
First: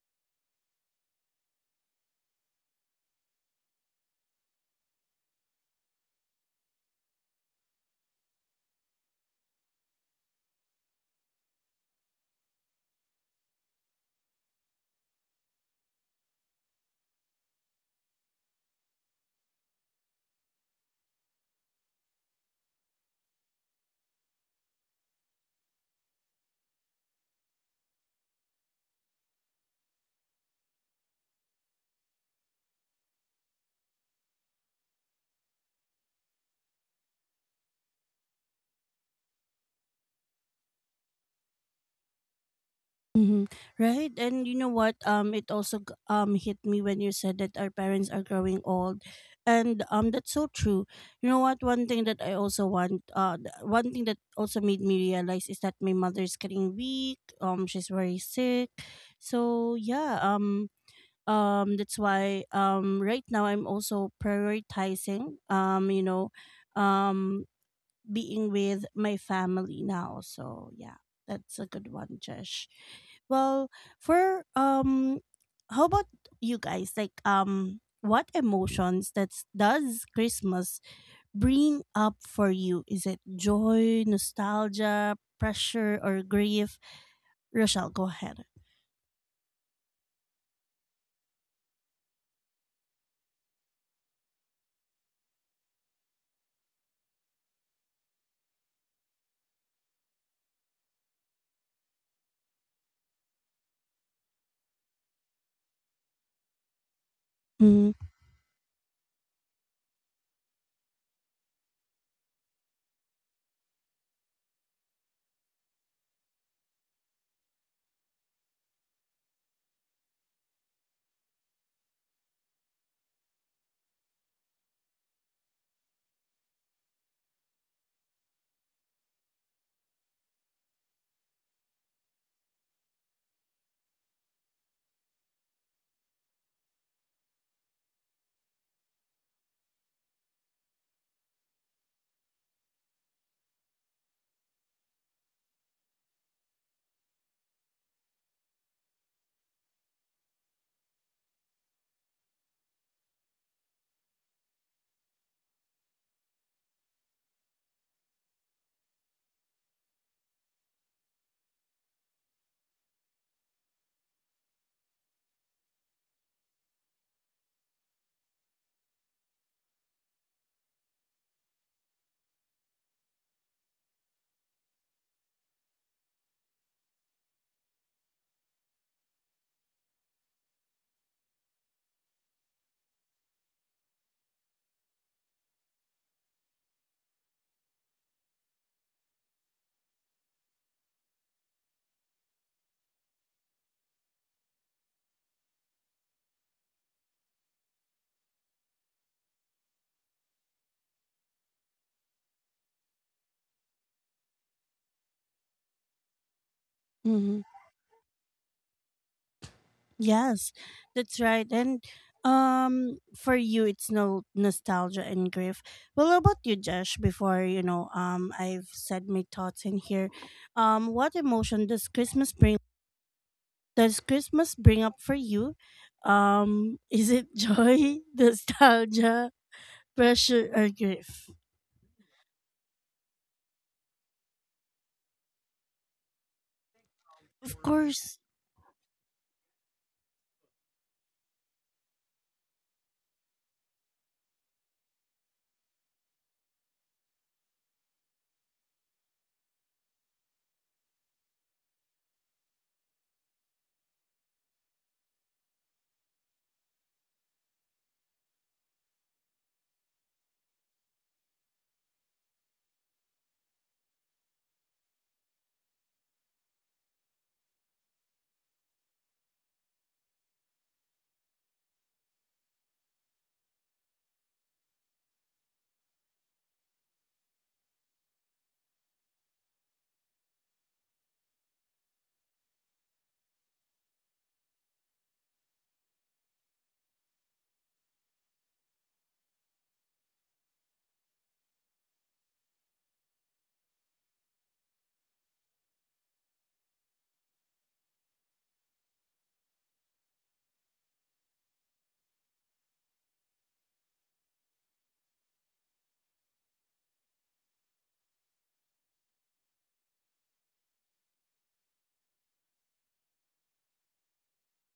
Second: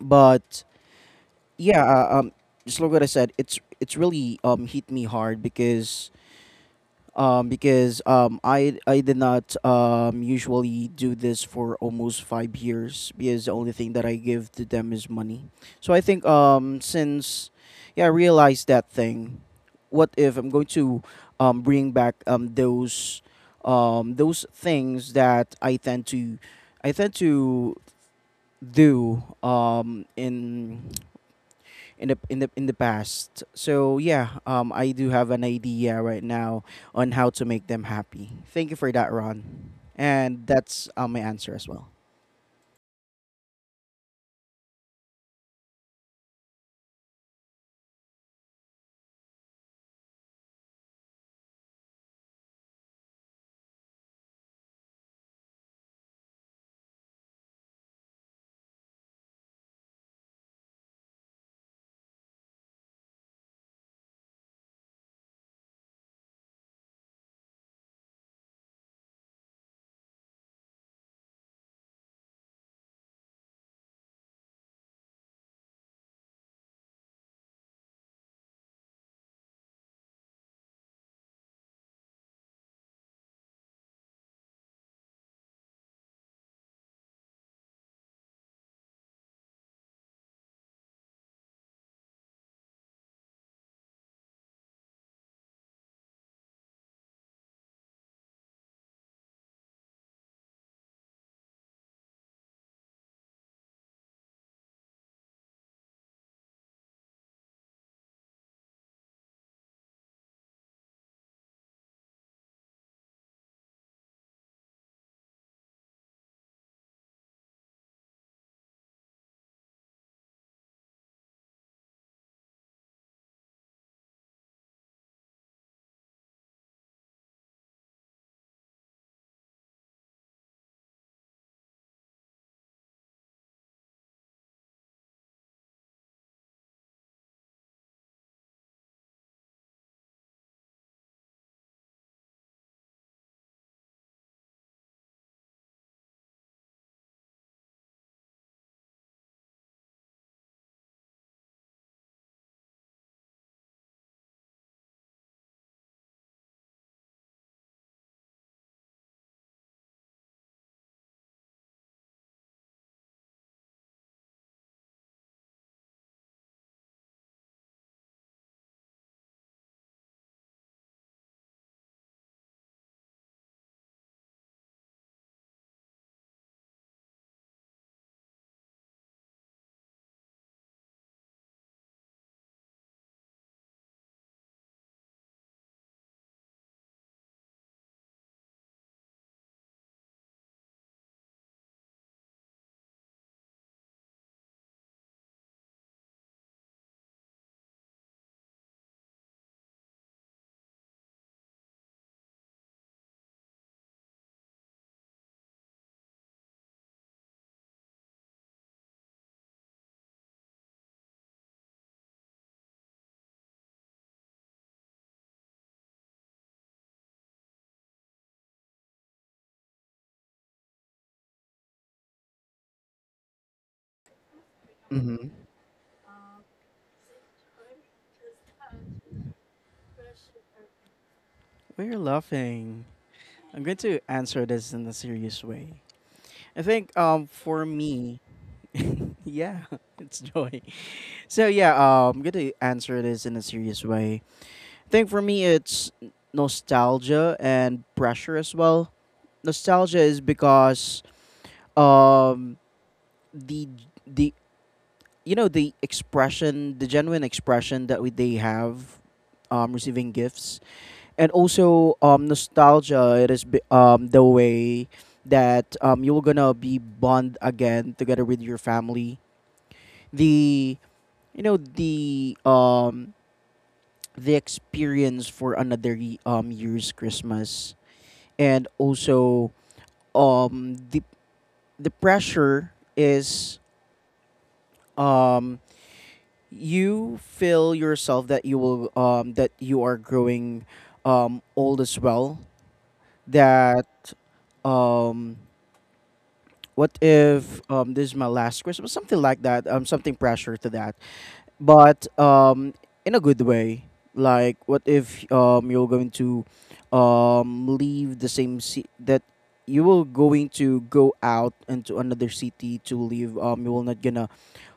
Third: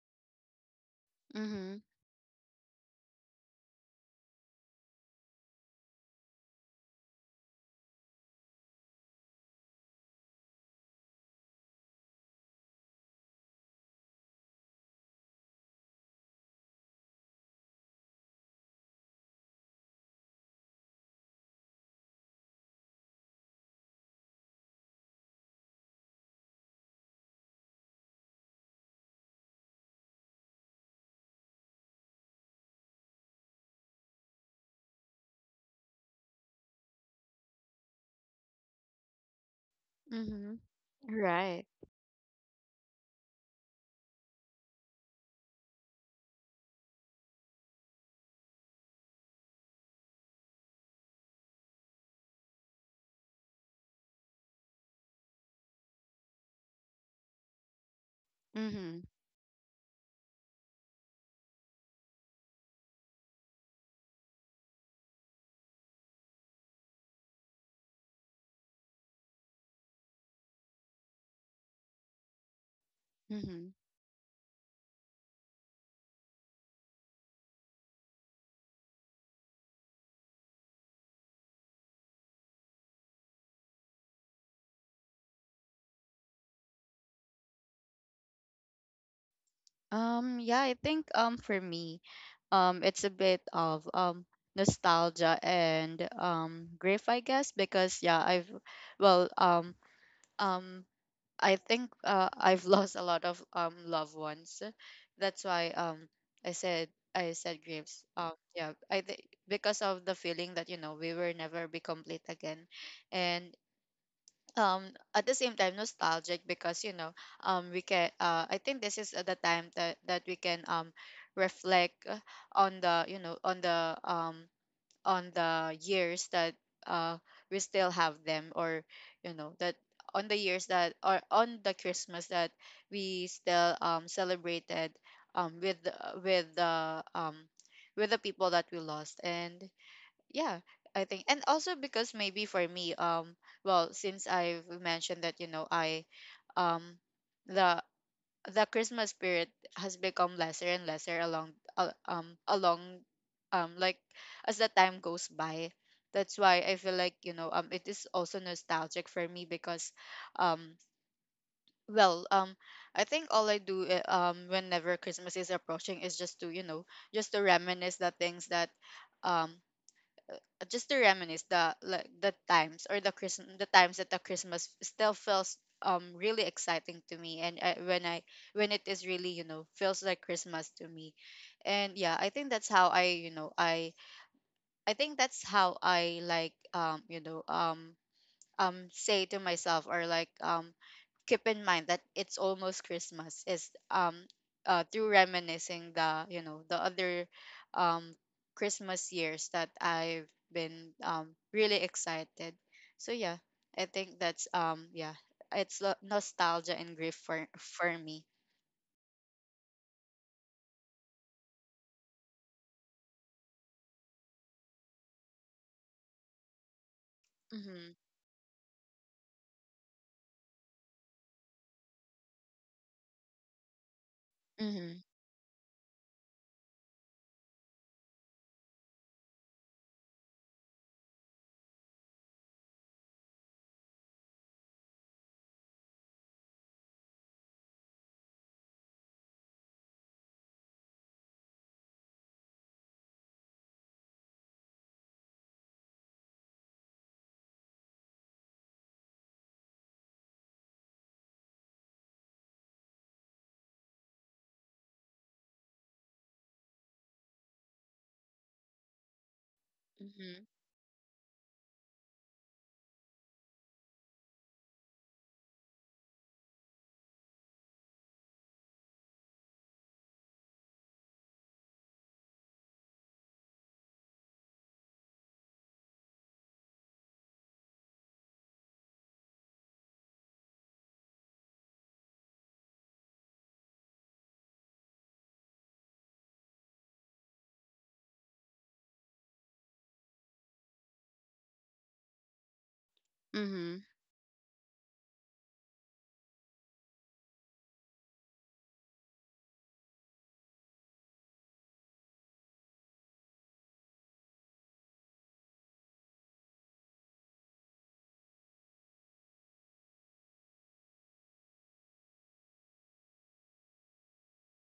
But Mhm. yeah, just like what I said, it's really hit me hard, because I did not usually do this for almost 5 years, because the only thing that I give to them is money. So I think since yeah, I realized that thing, what if I'm going to bring back those things that I tend to do, in the past. So yeah, I do have an idea right now on how to make them happy. Thank you for that, Ron. And Mhm. that's my answer Right. as well. Mm-hmm. Right, and you know what? It also hit me when you said that our parents are growing old, and that's so true. You know what? One thing that I also want, one thing that also made me realize is that my mother's getting weak. She's very sick, Mhm. so yeah. That's why right now I'm also prioritizing um being with my family now. So yeah, that's a good one, Josh. Well, Mhm. for how about you guys? Like what emotions that does Christmas bring up for you? Is it joy, nostalgia, pressure or grief? Rochelle, go ahead. Yeah, I think for me it's a bit of nostalgia and grief, I guess. Because yeah, well um um I think I've lost a lot of loved ones. That's why I said I said Mm-hmm. griefs. Yeah, I think, because of the feeling that you know, we will never be complete again. And um at the same time nostalgic, because you know, we can I think this is the time that we can reflect, on the you know, on the years that uh we still have them. Or you know, that on the years that, or on the Christmas that we still celebrated um with with the um with the people that we lost. And yeah, I think, and also because maybe for me, well, since I've mentioned that, you know, I um the Christmas spirit has become lesser and lesser along, along like, as the time goes by. That's why I feel like, you know, it is also nostalgic for me. Because um well, I think all I do, whenever Christmas is approaching is just to you know, just to reminisce the things that um just to reminisce the like the times, or the Christmas, the times that the Christmas still feels really exciting to me. And I when it is really you know, feels like Christmas to me. And yeah, I think that's how I you know, I think that's how I like, you know, say to myself, or like keep in mind that it's almost Christmas is through reminiscing the you know, the other um Christmas years that I've been really excited. So yeah, I think that's yeah, it's nostalgia and grief hmm for me. Yes, that's right. And for you, it's no nostalgia and grief. Well, how about you, Josh? Before Mhm. I've said my thoughts in here. What emotion does Christmas bring? Does Christmas bring up Mhm. for Mm-hmm. you? Is it joy, nostalgia, pressure, or grief? We're laughing. I'm going to answer this in a serious way. I think Of for course, me, yeah, it's joy. So yeah, I'm gonna answer this in a serious way. I think for me, it's nostalgia and pressure as well. Nostalgia is because um the the you know the expression, the genuine expression that we they have receiving Mhm. gifts, and also nostalgia. It is the way that you're gonna be bond again together with your family. The you know the experience for another year's Christmas, and also um the the pressure is, um you feel yourself that you are growing old as well, Mhm. that um what if this is my last Christmas, something like that, something pressure to that, but in a good way. Like what if you're going to leave the same city, that you will going to go out into another city to live, you will not gonna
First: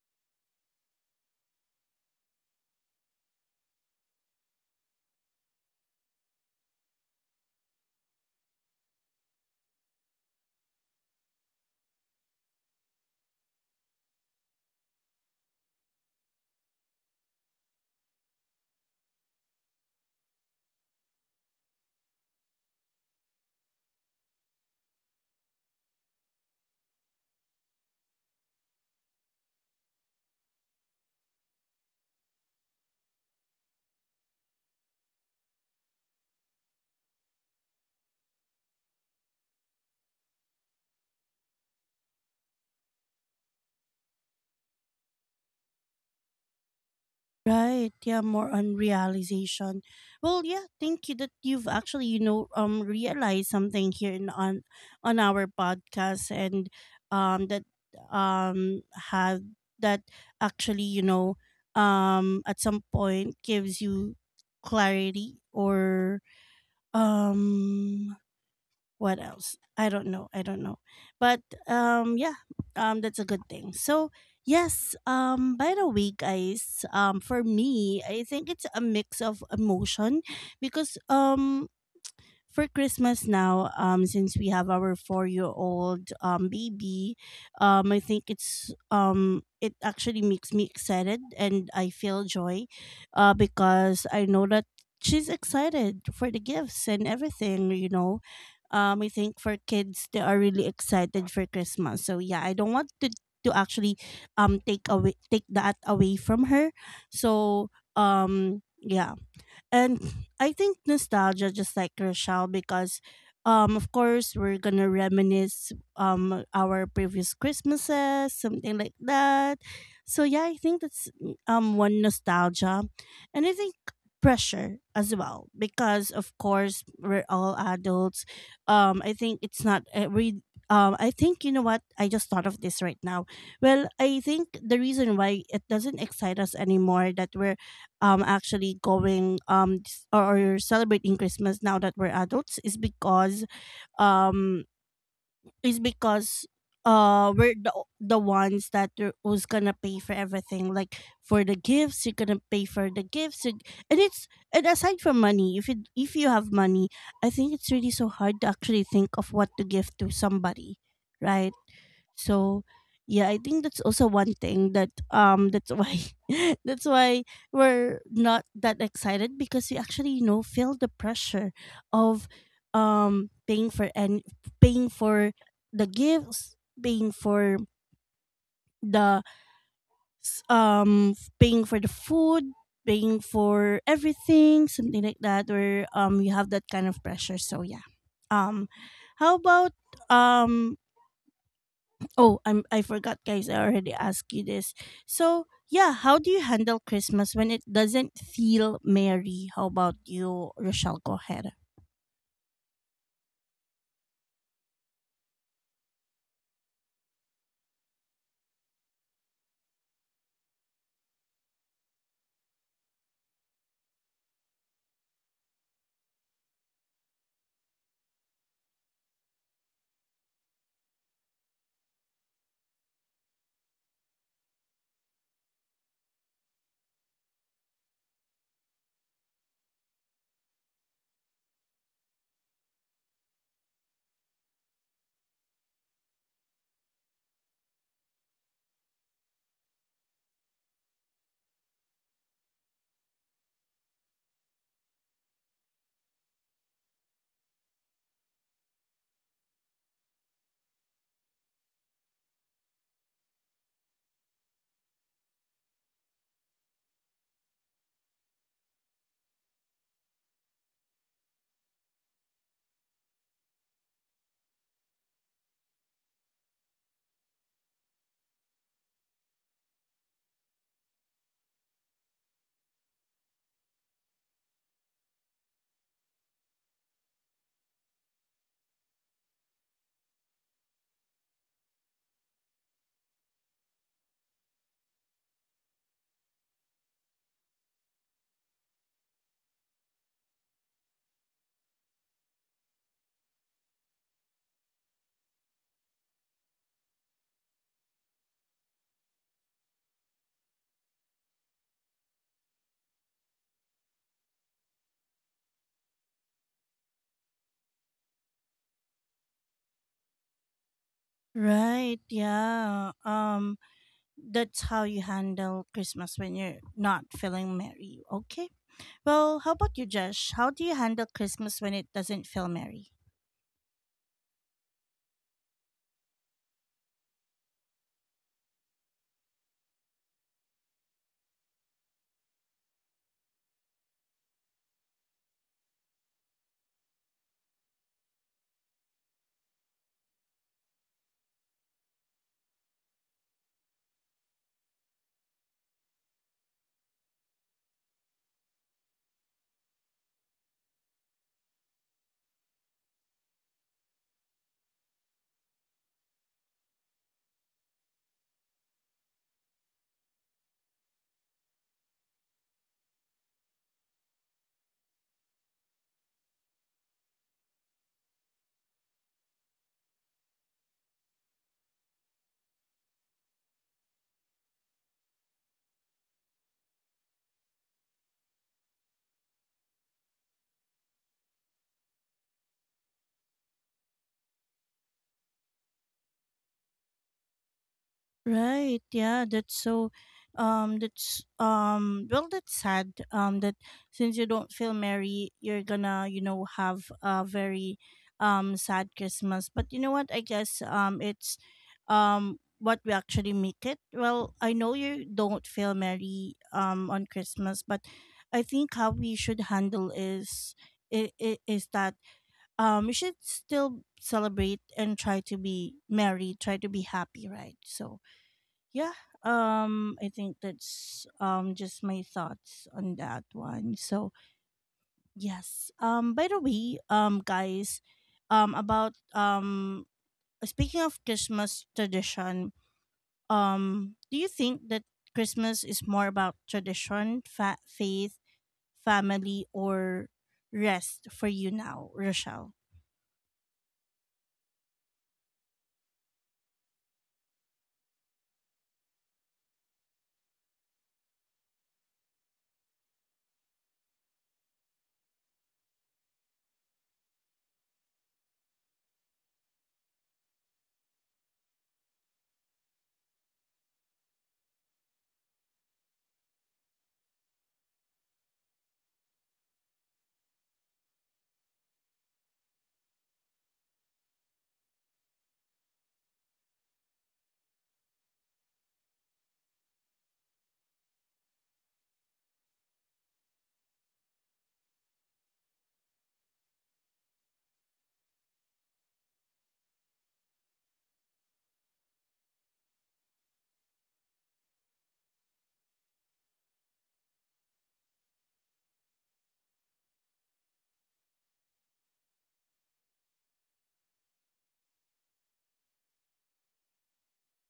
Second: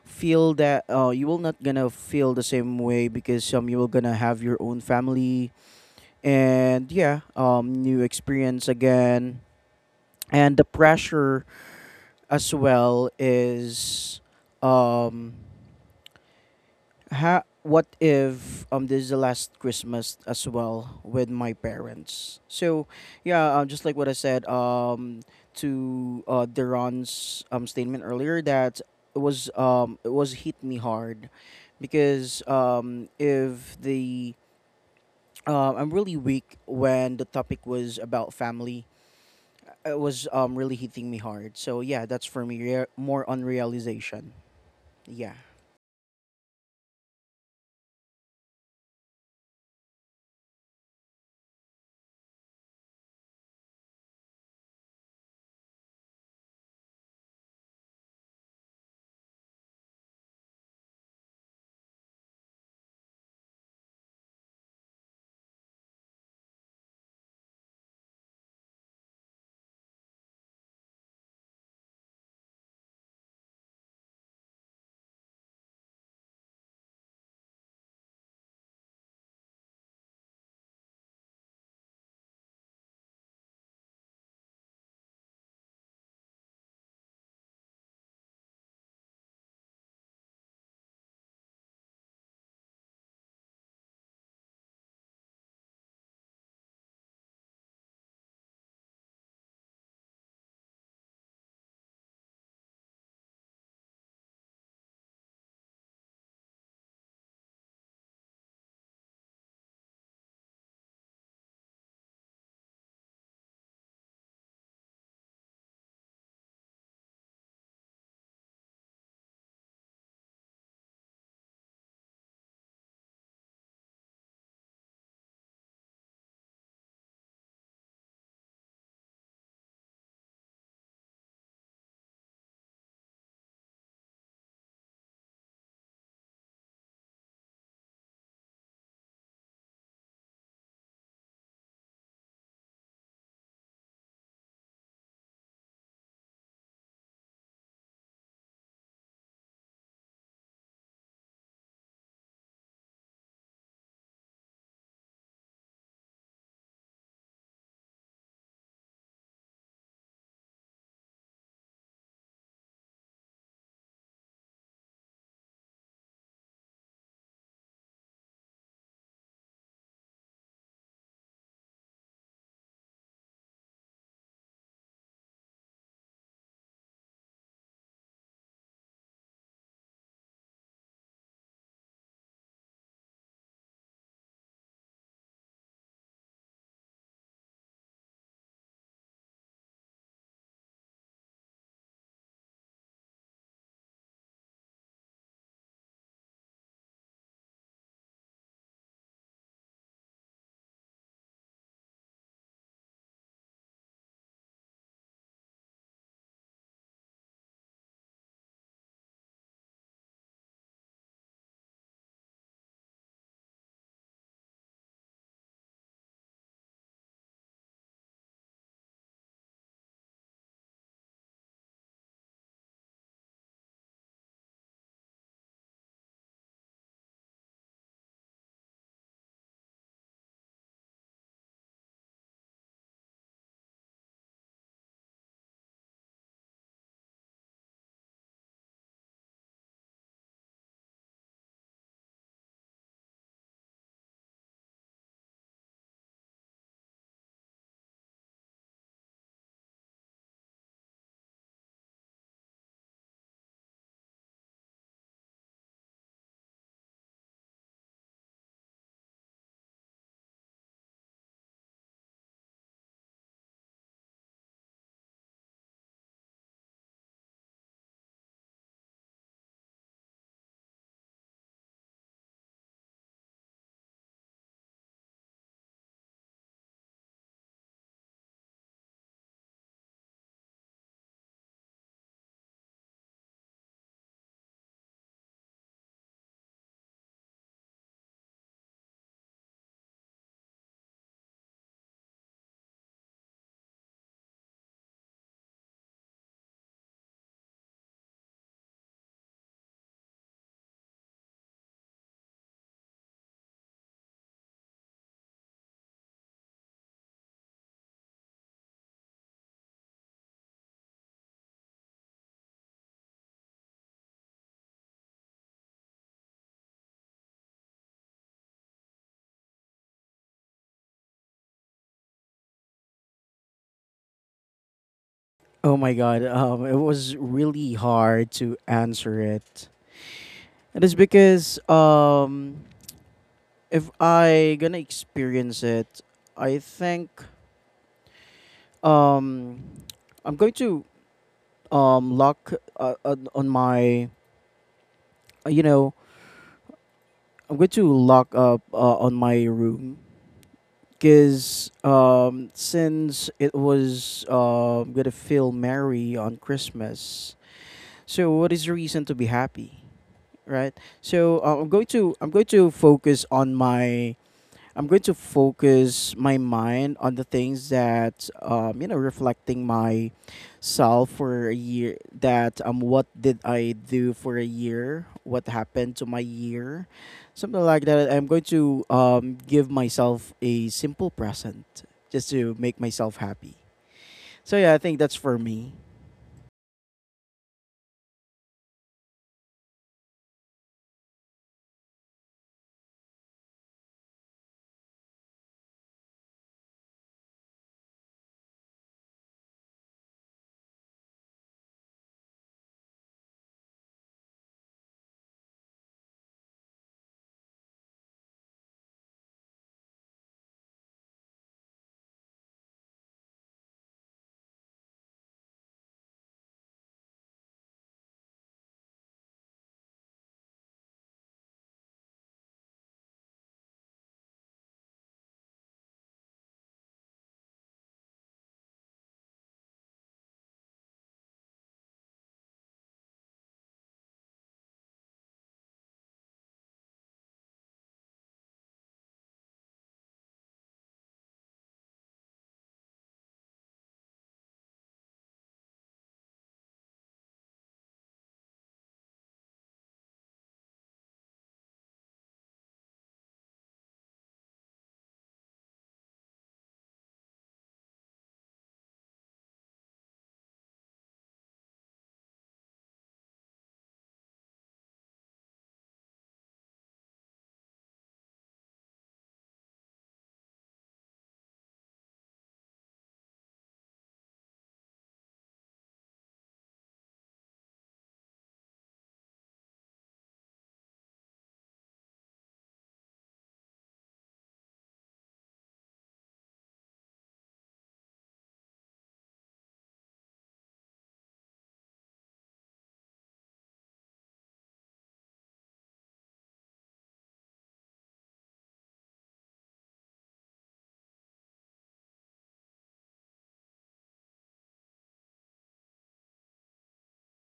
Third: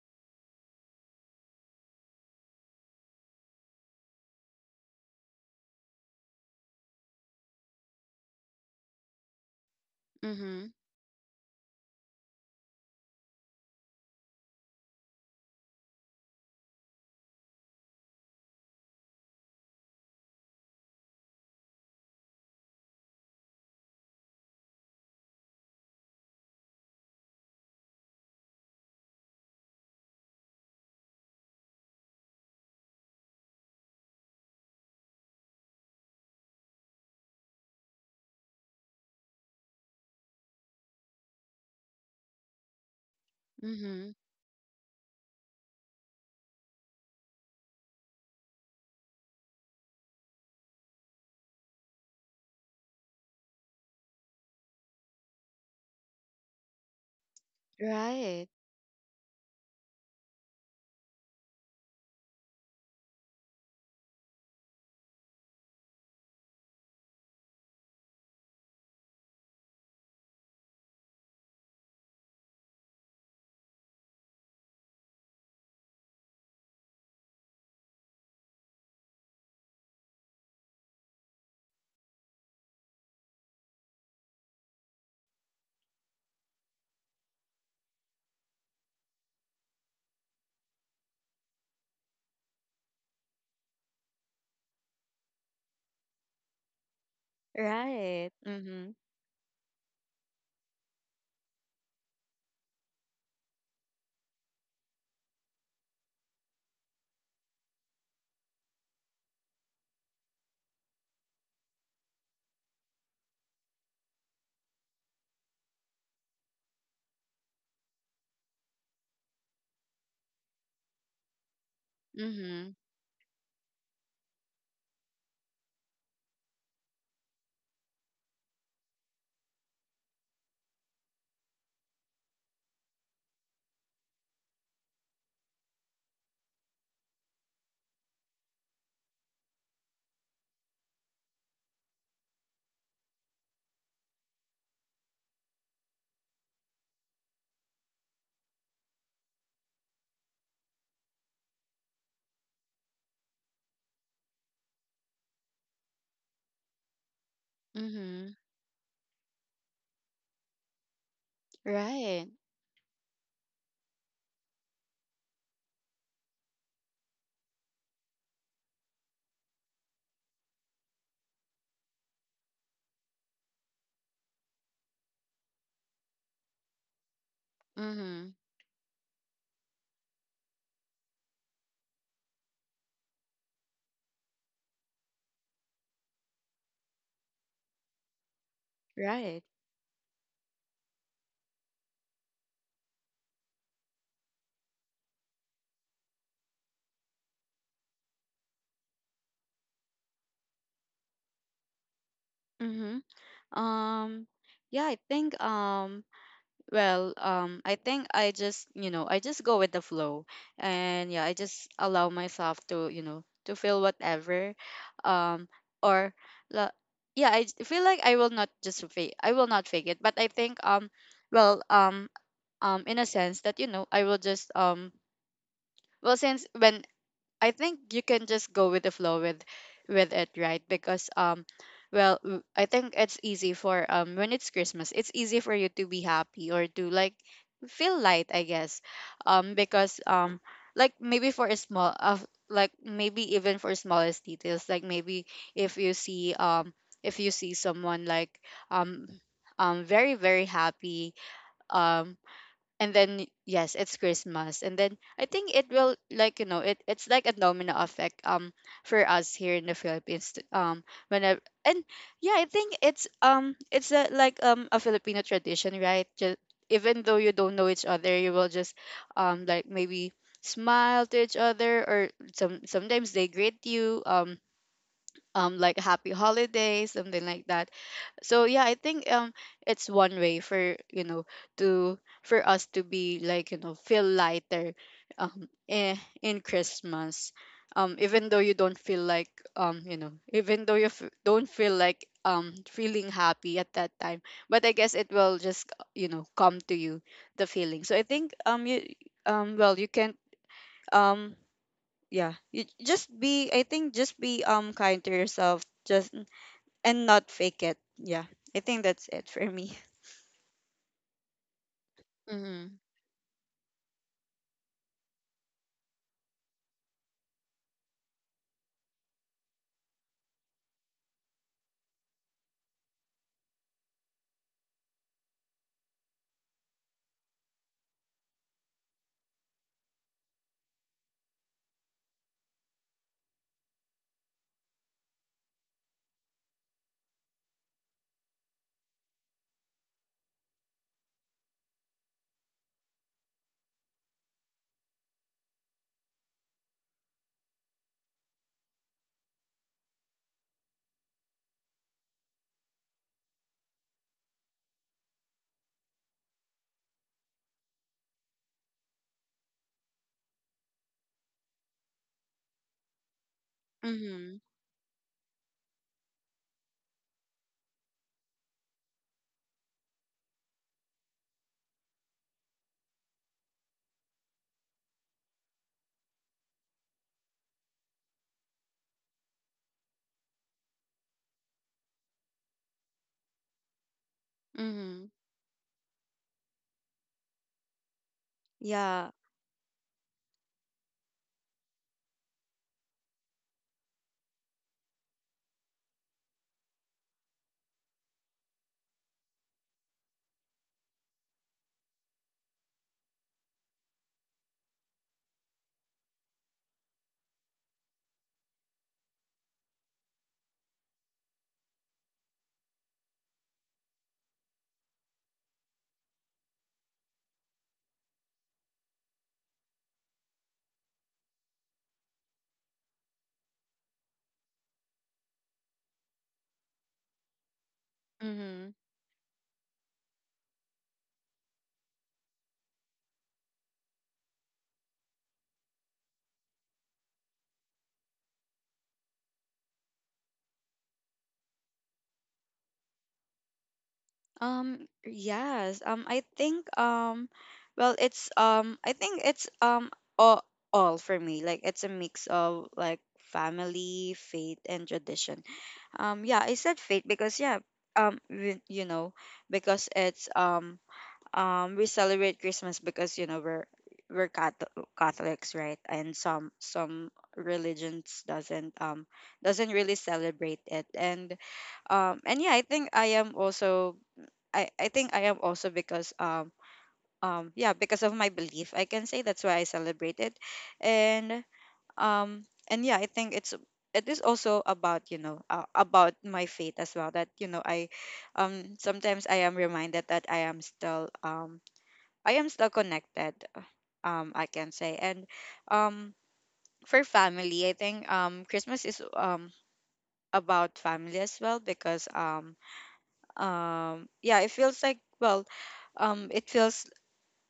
feel that, you will not gonna feel the same way, because you will gonna have your own family. And yeah, new experience again, and the Mhm. pressure as well is um what if this is the last Christmas as well with my parents? So yeah, just like what I said to Deron's statement earlier, that it was hit me hard, because if the I'm really weak when the topic was about family. It was really hitting me hard. So yeah, that's for me, more on Mhm. realization. Yeah. right? Yeah, more on realization. Well, yeah, thank you that you've actually, you know, realized something here in on our podcast, and that Right. um had that actually, you know, at some point gives you clarity or um what else, I don't know, I don't know, but um yeah that's a good thing. So yes, by the way guys, for me I think it's a mix of emotion because for Christmas now, since we have our four-year-old baby, I think it actually makes me excited and I feel joy, because I know that she's excited for the gifts and everything. You know, Right. Mhm. I think for kids they are really excited for Christmas. So yeah, I don't want to actually take that away from her. So yeah. And I think nostalgia, just like Rochelle, because of course we're gonna reminisce our previous Christmases, something like that. So yeah, I think that's one Mhm. nostalgia. And I think pressure as well because of course we're all adults. Um i think it's not every um i think, you know what, I just thought of this right now. Well, I think the reason why it doesn't excite us anymore that we're actually going or celebrating Christmas now that we're adults is because um is because we're the, o- the ones that are- who's gonna pay for everything, like for the gifts you're gonna pay for the gifts, and it's and aside from money, if you have money, I think it's really so Mhm. hard to actually think of what to give to somebody, right? Right. So yeah, I think that's also one thing that that's why that's why we're not that excited because we actually, you know, feel the pressure of paying for and paying for the gifts, paying for Mhm. the paying for the food, paying for everything, something like that where you have that kind of pressure. So yeah. Um how Right. about um Oh, I forgot guys, I already asked you this. So yeah, how do you handle Christmas when it doesn't feel merry? How about you, Rochelle? Go ahead. Mhm. Um, yeah, I think I think I just go with the flow, and yeah, I just allow myself to feel whatever, um or la- yeah, feel like I will not just fake, I will not fake it, but I think well, um in a sense that, you know, I will just, well since when I think you can just go with the flow with it, right? Because I think it's easy for, when it's Christmas, it's easy for you to be happy or to, like, feel light, I guess. Because, like maybe for a small of like maybe even for smallest details, like maybe if you see, if you see someone like, um very very happy, um and then yes, it's Christmas, and then I think it will, like, you know it's like a domino effect, for us here in the Philippines, whenever and yeah, I think it's, it's a, like, a Filipino tradition, right? Just even though you don't know each other, you will just, like maybe, smile to each other, or sometimes they greet you, like happy holidays, something like that. So yeah, I think it's one way for, you know, to for us to be, like, you know, feel lighter in Christmas, even though you don't feel like, you know, even though you don't feel like feeling happy at that time, but I guess it will just, you know, come to you, the feeling. So I think you, well, you can, um yeah, you just be, I think just be kind to yourself, just, and not fake it. Yeah. I think that's it for me. Right, Mhm. yeah. That's how you handle Christmas when you're not feeling merry. Okay. Well, how about you, Josh? How do you handle Christmas when it doesn't feel merry? Oh my god, it was really hard to answer it. It is because if I gonna experience it, I think um, I'm going to lock on my you know I'm going to lock up, on my room, because since it was gonna feel merry on Christmas, so what is the reason to be happy? Right. So I'm going to focus on my Mhm. I'm going to focus my mind on the things that, reflecting my self for a year, that what did I do for a year, what happened to my year, something like that. I'm going to give myself a simple present just to make myself happy. So yeah, I think Mhm. that's for me. Right. Yeah. Yeah. That's so. That's well, that's sad. That since you don't feel merry, you're gonna, you know, have a very sad Christmas. But you know what? I guess it's what we actually make it. Well, I know you don't feel merry on Christmas, but I think how we should handle is I is that we should still celebrate and try to be merry, try to be happy, right? So yeah, I think that's just my thoughts on that one. So yes, by the way guys, Mhm. about speaking of Christmas tradition, do you think that Christmas is more about tradition, faith, family, or rest for you now, Rochelle? Yes. I think it's, I think it's, all for me. Like it's a mix of, like, family, faith and tradition. Yeah, I said faith because yeah, you know, because it's, we celebrate Christmas because, you know, we're Catholics, right? And some religions doesn't, doesn't really celebrate it. And yeah, I think I am also, I think I am also, because yeah, because of my belief, I can say that's why I celebrate it, and and yeah, I think it's, it is also about, you know, about my faith as well, that, you know, I, sometimes I am reminded that I am still, I am still connected, I can say. And um, for family, I think, Christmas is, about family as well, because, yeah, it feels like, well, it feels,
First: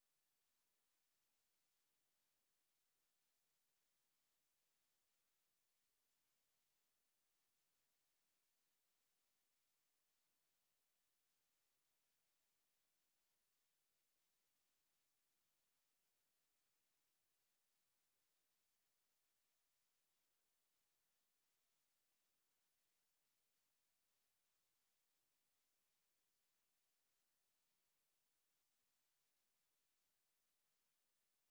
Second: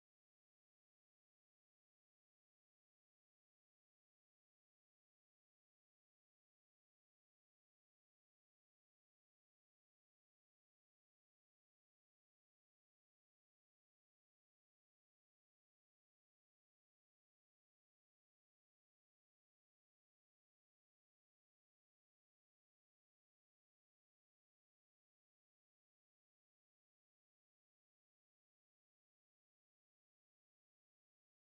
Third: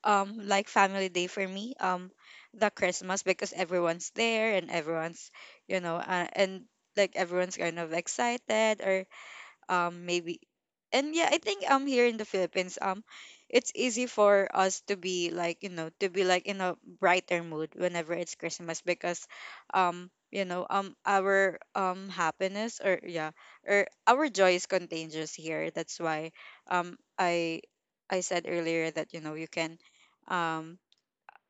like family day for me. The Christmas, because everyone's there and everyone's, you know, and, like, everyone's kind of excited, or, maybe, and yeah, I think here in the Philippines, it's easy for us to be, like, you know, to be, like, in a brighter mood whenever it's Christmas, because, you know, our happiness, or yeah, or our joy is contagious here, that's why um i I said earlier that, you know, you can, um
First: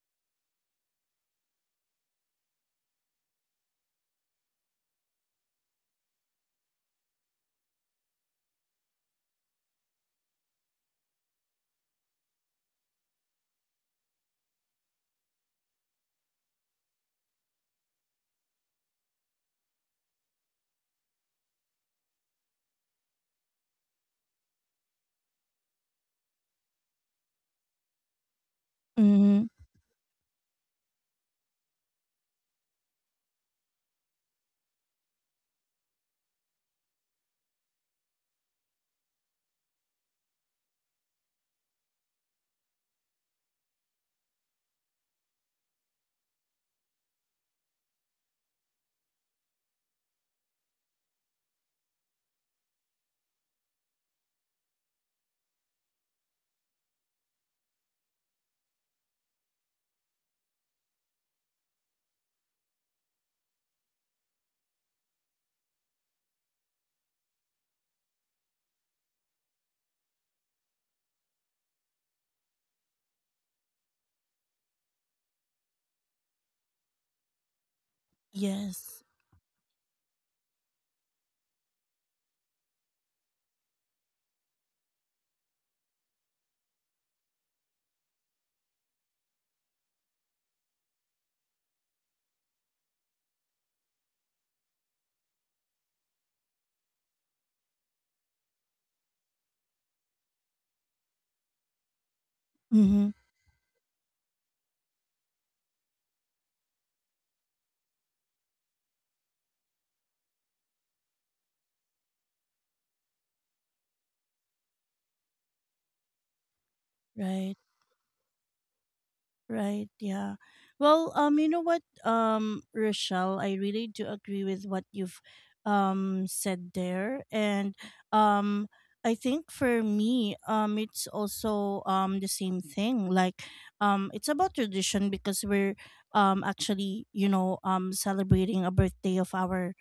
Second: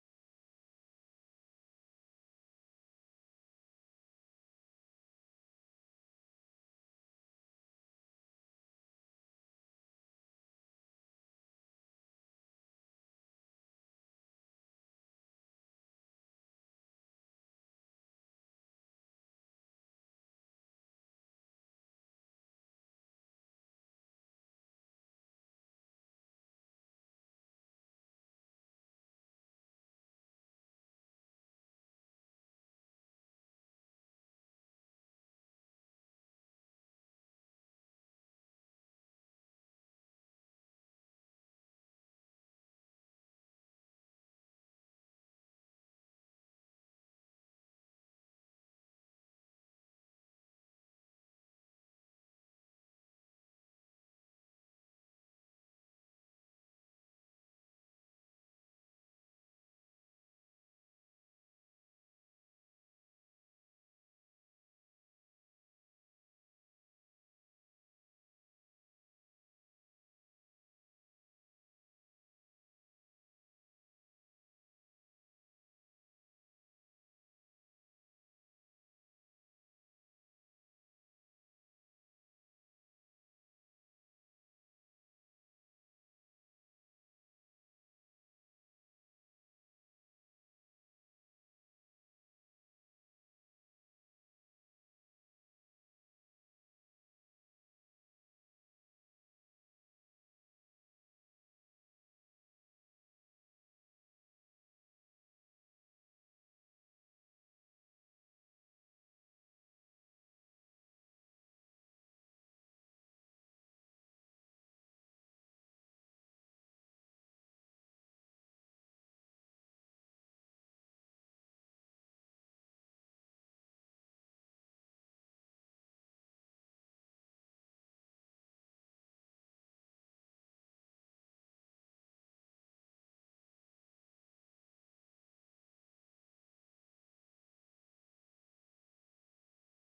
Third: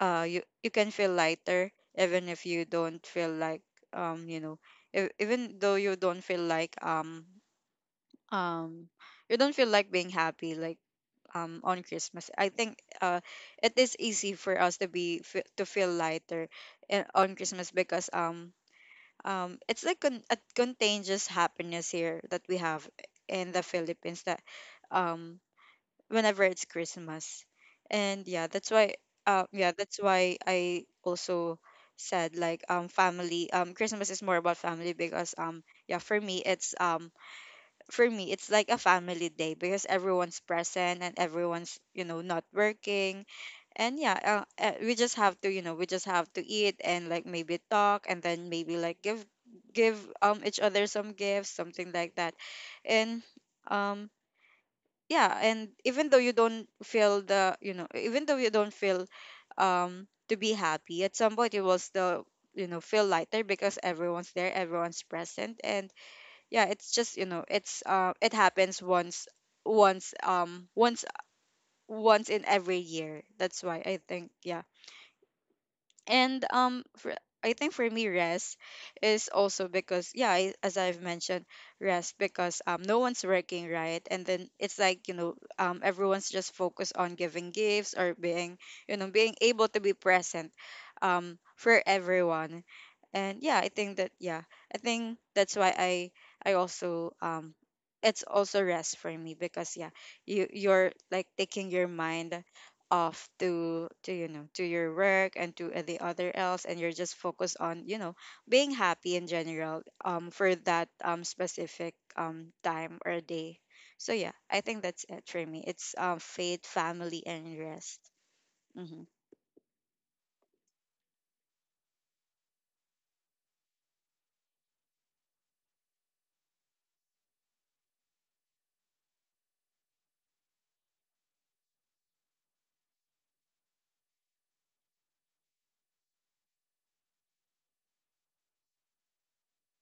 you can feel lighter, even if you don't feel like, you know, even though you don't feel like, um you don't feel like being happy, like, on Christmas, I think, it is easy for us to be fe- to feel lighter on Christmas, because it's like a contagious happiness here that we have in the Philippines, that um whenever it's Christmas, and yeah, that's why, Mm-hmm. Yeah, that's why I also said, like, family, Christmas is more about family, because yeah, for me it's, for me it's like a family day, because everyone's present and everyone's, you know, not working, and yeah, we just have to, you know, we just have to eat and, like, maybe talk, and then maybe, like, give each other some gifts, something like that, and um yeah, and even though you don't feel the, you know, even though you don't feel to be happy at some point, you will still, you know, feel lighter, because everyone's there, everyone's present, and yeah, it's just, you know, it's, uh, it happens once um once once in every year, that's why I think, yeah. And for, I think for me, rest yes is also because, yeah, I, as I've mentioned, rest, because no one's working, right? And then it's like, you know, everyone's just focused on giving gifts, or being, you know, being able to be present for everyone, and yeah, I think that, yeah, I think that's why I also, it's also rest for me, because yeah, you, you're like taking your mind mm-hmm. off to, you know, to your work and to the other else, and you're just focused on, you know, being happy in general, for that specific time or day. So yeah, I think that's it for me, it's, faith, family and right rest. Mm-hmm. Right, yeah. Well, you know what, Rochelle, I really do agree with what you've said there. And um I think for me, it's also the same thing. Like it's about tradition because we're actually, you know, celebrating a birthday of our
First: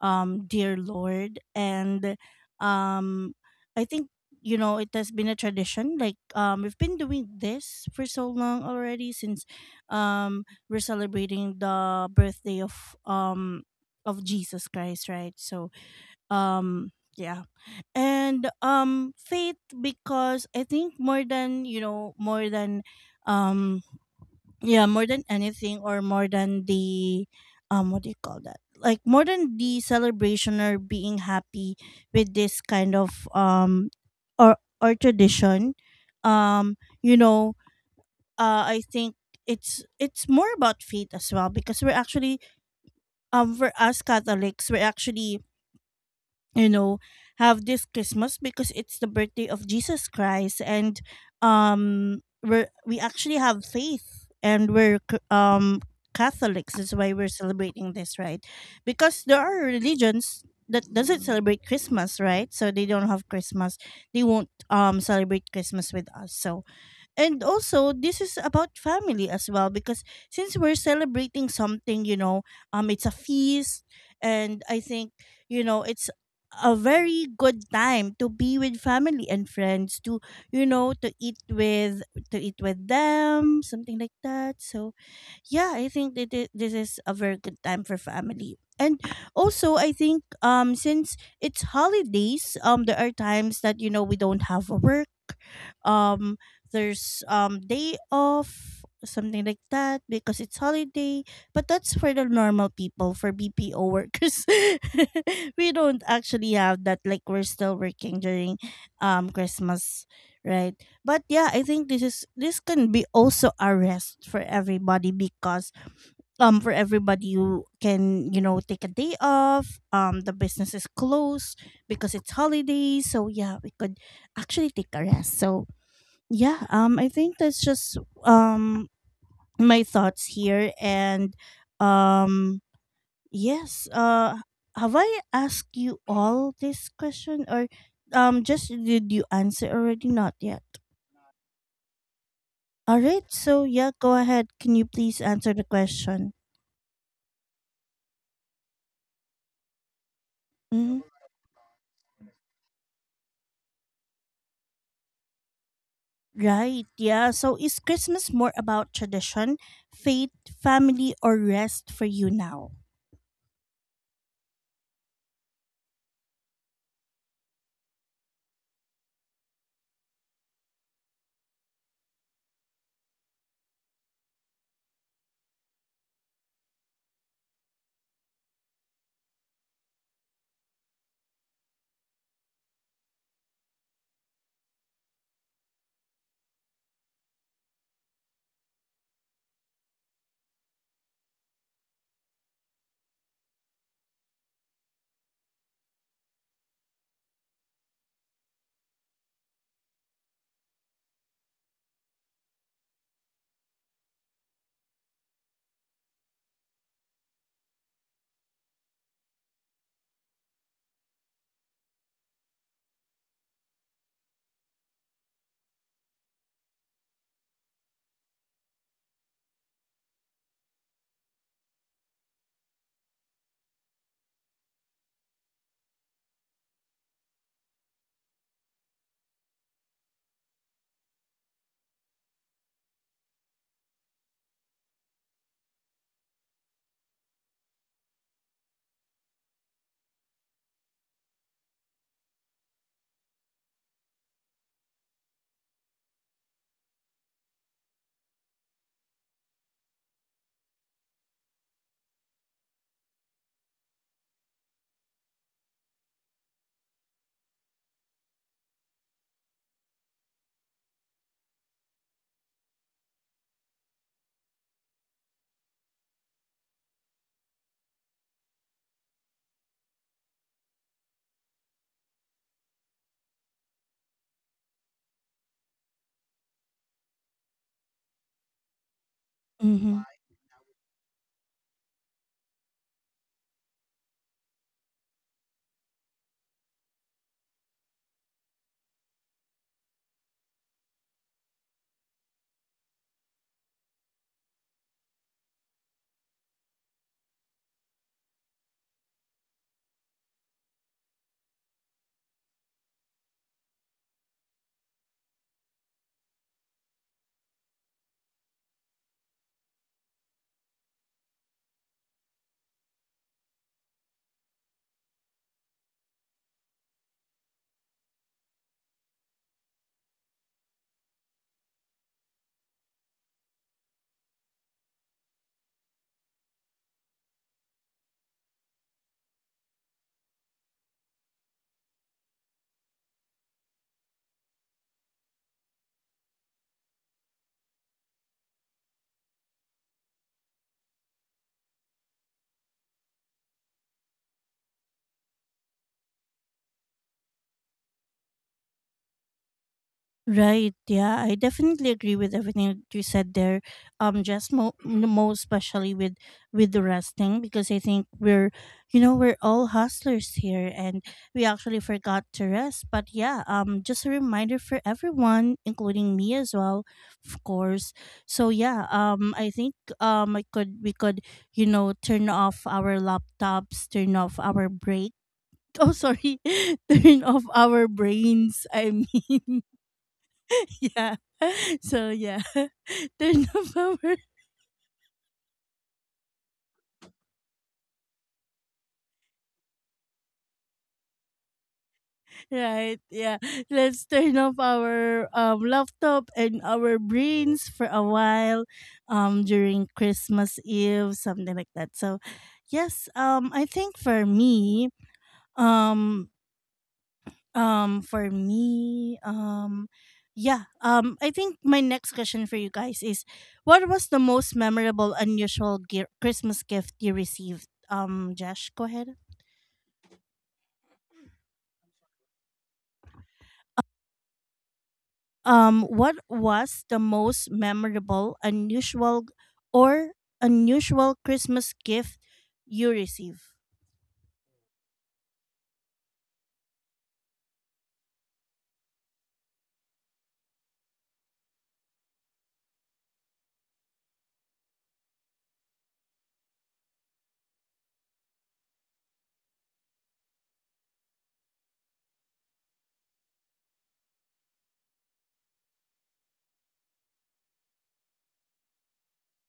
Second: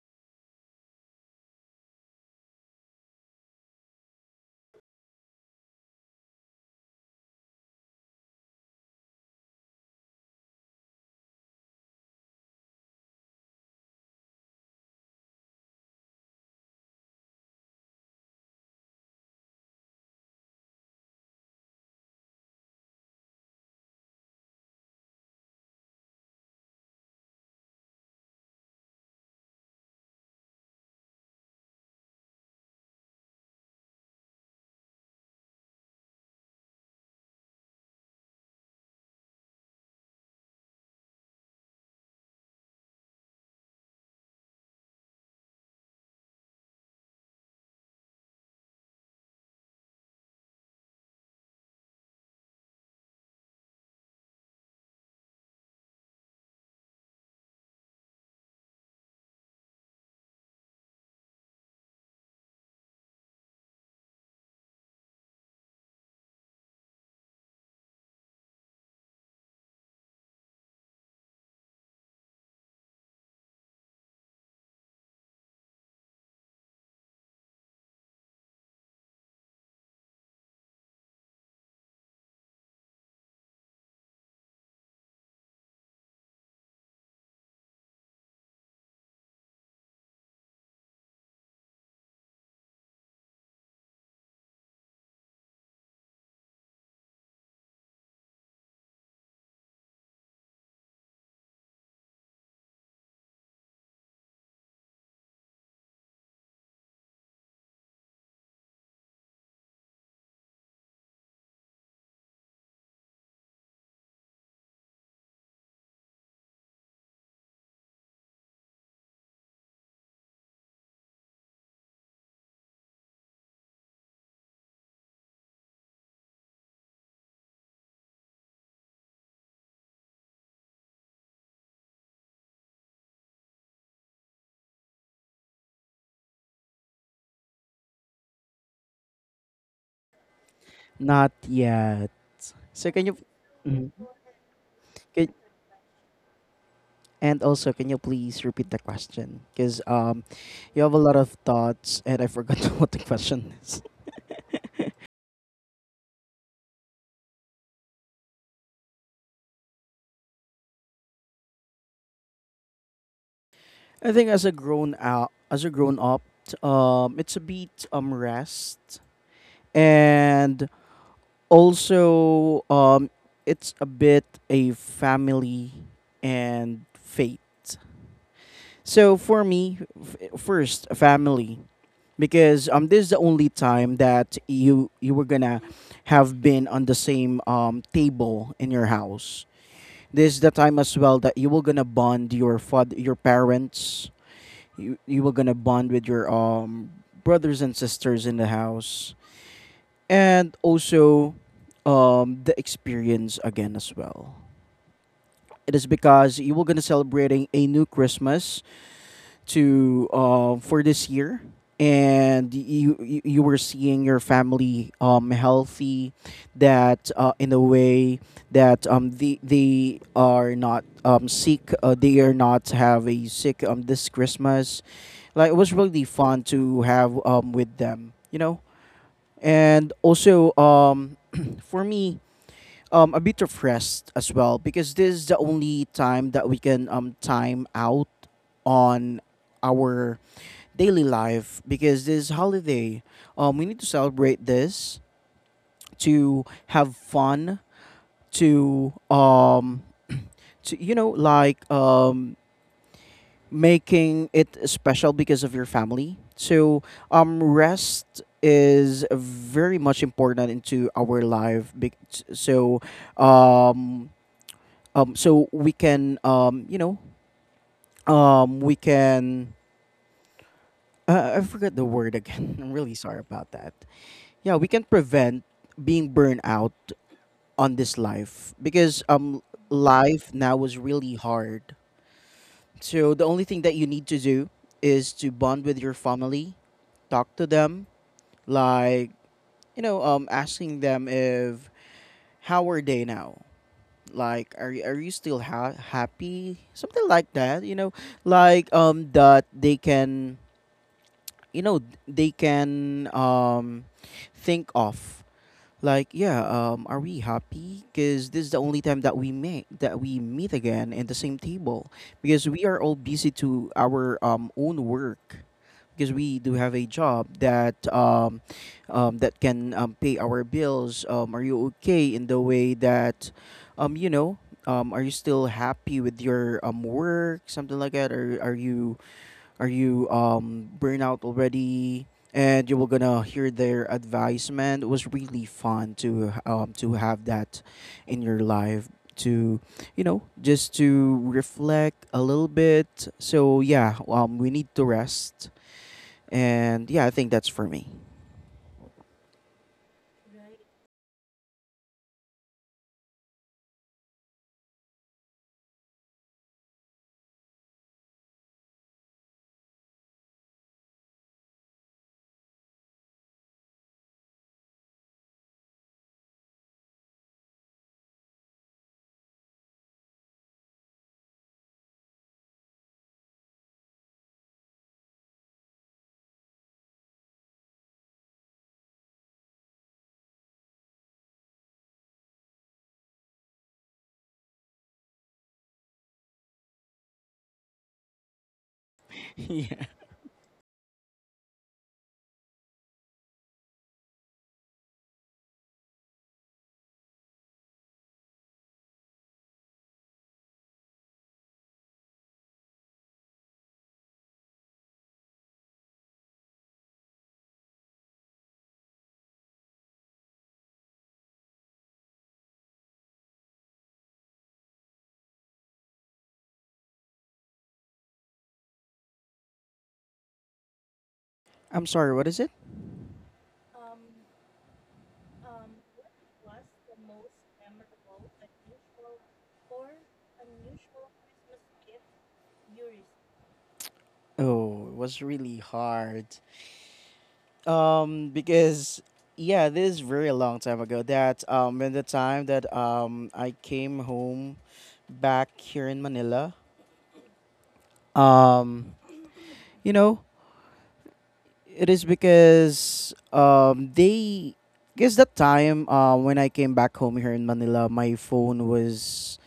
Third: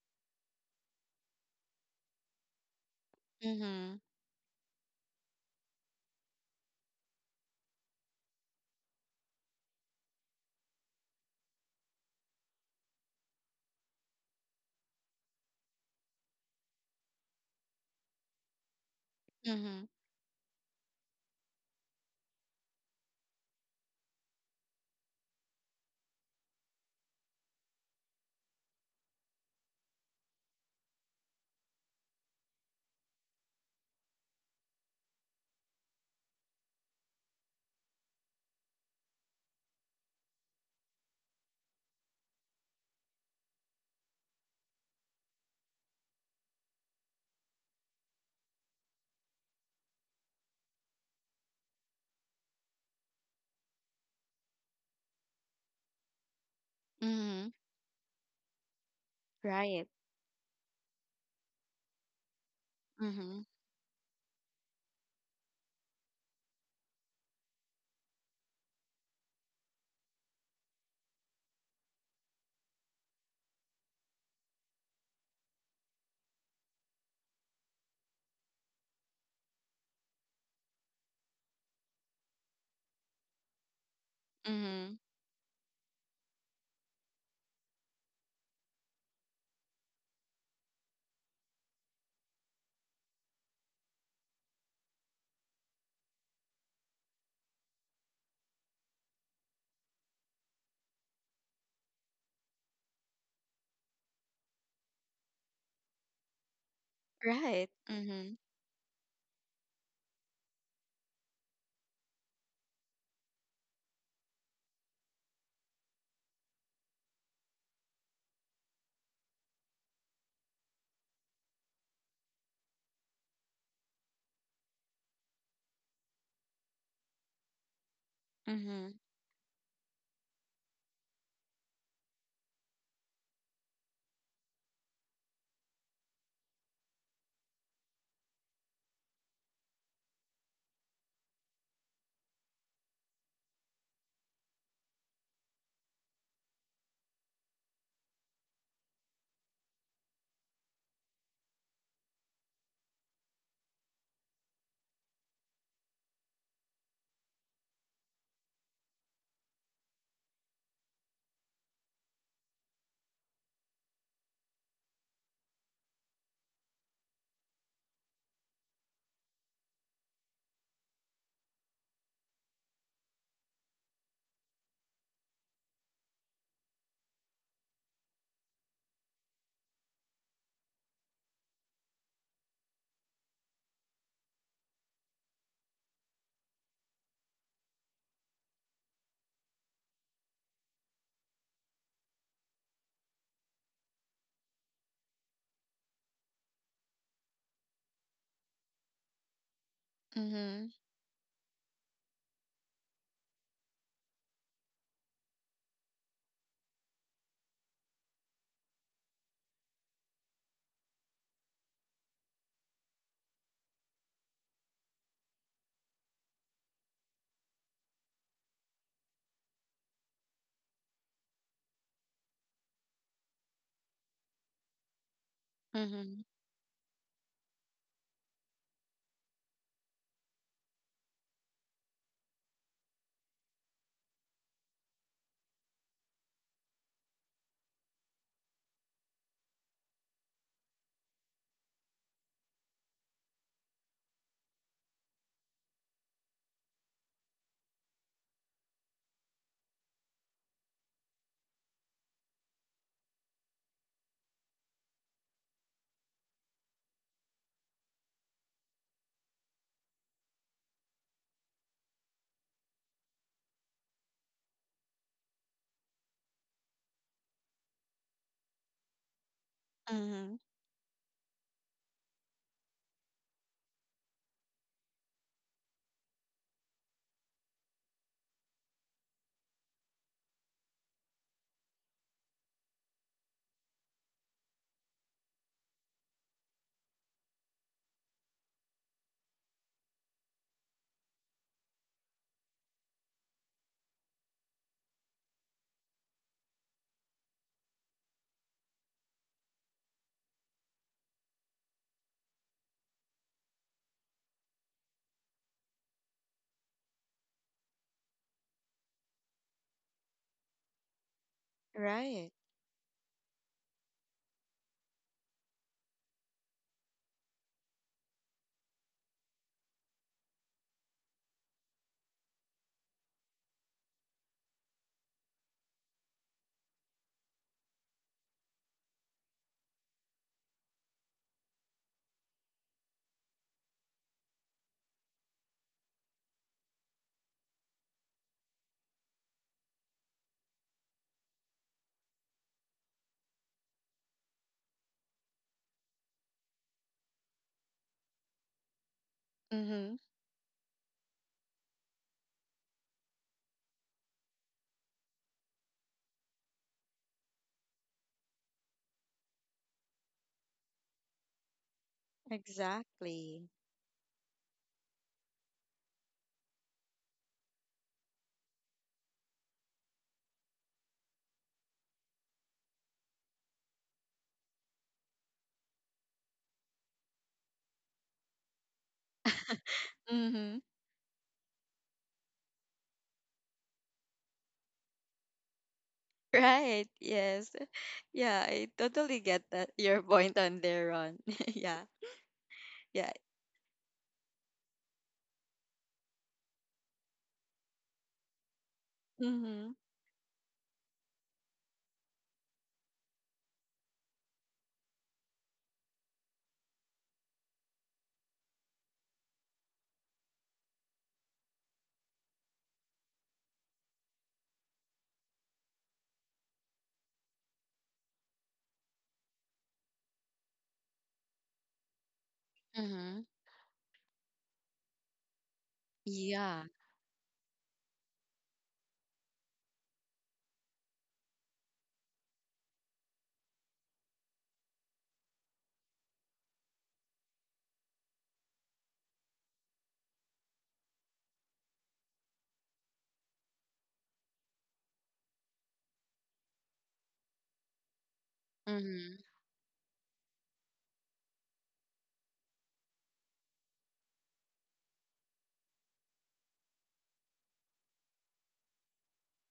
dear Lord. And um I Mm-hmm. think, you know, it has been a tradition, like we've been doing this for so long already since um we're celebrating the birthday of Jesus Christ, right? So um yeah. And faith, Mm-hmm. because I think more than, you know, more than um yeah more than anything or more than the what do you call that, like more than the celebration or being happy with this kind of or or tradition, um you know, I think it's more about faith as well, because we're actually for us Catholics, we're actually, you know, have this Christmas because it's the birthday of Jesus Christ. And we actually have faith and Catholics, that's why we're Mm-hmm. celebrating this, right? Because there are Right. religions that doesn't celebrate Christmas, right? So they don't have Mm-hmm. Christmas, they won't celebrate Christmas with us. So and also this is about family as well because since we're celebrating something, you know, it's a feast and I think, you know, it's a very good time to be with family and friends to, you know, to eat with them, something like that. So Mm-hmm. yeah, I think that this is a very good time for family. And also, I think since it's holidays, there are times that, you know, we don't have a work. Um there's day off, something like that, because it's holiday. But that's for the normal people. For BPO workers we don't actually have that, like we're Right. still working Mm-hmm. during Christmas, right? But yeah, I think this is this can be also a rest for everybody, because for everybody you can, you know, take a day off. The business is closed because it's holidays, so yeah, we could actually take a rest. So yeah, I think that's just um Mm-hmm. my thoughts here. And um yes, have I asked you all this question? Or just, did you answer already? Not yet. Not yet, so All can you... right. So yeah, Mhm. go ahead. Can you please answer the question? And also, can you please repeat the question? Because you have a hmm lot of thoughts, and I forgot what the question is. Right. Yeah. So is Christmas more about tradition, faith, family, or rest for you now? I think, as a grown up, it's a bit rest, and also it's a bit a family and faith. So for me, first family. Because this is the only time that you were gonna have been on the same table in your house. This is the time as well that you were gonna bond your father, your parents. You were gonna bond with your brothers and sisters in the house, and Mm-hmm. also the experience again as well. It is because you were gonna celebrating a new Christmas to for this year, and you were seeing your family healthy. That in a way that they are not sick, they are not have a sick this Christmas. Like, it was really Mm-hmm. fun to have with them. And also for me, a bit of rest as well, because this is the only time that we can time out on our daily life. Because this is holiday, we need to celebrate this, to have fun, to um to making it special because of your family. So rest is very much important into our life so um so we can, we can, Mm-hmm. I forgot the word again. I'm really sorry about that. Yeah, we can prevent being burned out on this life, because Mm-hmm. life now is really hard. So the only thing that you need to do is to bond with your family, talk to them, like, you know, asking them if how are they now. Like, are you still happy, something like that. Like, that they can, you know, they can, think of, like, yeah, are we happy? Because this is the only time that we meet, that we meet again in the same table. Right. Because we are all busy to our own work. Because we do have a job that that can, pay our bills. Are you okay in the way that, um, you know, are you still happy with your work, something like that? Or are you, are you burnout already? And you were gonna hear their advice, man. It was really fun to have that in your life, to, you know, just to reflect a little bit. So yeah, we need to rest, and yeah, I think that's for me. Mm-hmm. Right. Yeah, I definitely agree with everything that you said there. Just most especially with the resting, because I think we're, you know, we're all hustlers here, and we actually forgot to rest. But yeah, Exactly. Just a reminder for everyone, including me as well, of course. So yeah, I think I could, we could, you know, turn off our laptops, turn off our break. Oh, sorry, turn off our brains. I mean, Mm-hmm. yeah. So yeah, turn off our Right. Yes. Yeah, I totally get that, Yeah. your point on there, Ron. yeah, right. yeah. Yeah, let's turn off our laptop and our brains for a while, Mm-hmm. during Christmas Eve, something like that. So, yes, I think um, for me, yeah, I think my next question for you guys is, what was the most memorable, unusual Christmas gift you received? Josh, go ahead. I'm sorry, what is it? Mm-hmm. What Yeah. was the most memorable, unusual, or unusual Christmas gift you received? Oh, it was really hard. Because yeah, this is very long time ago. That in the time that I came home back here in Manila. Um, Mm-hmm. you know, It is because they guess that time, when I came back home here in Manila, my phone was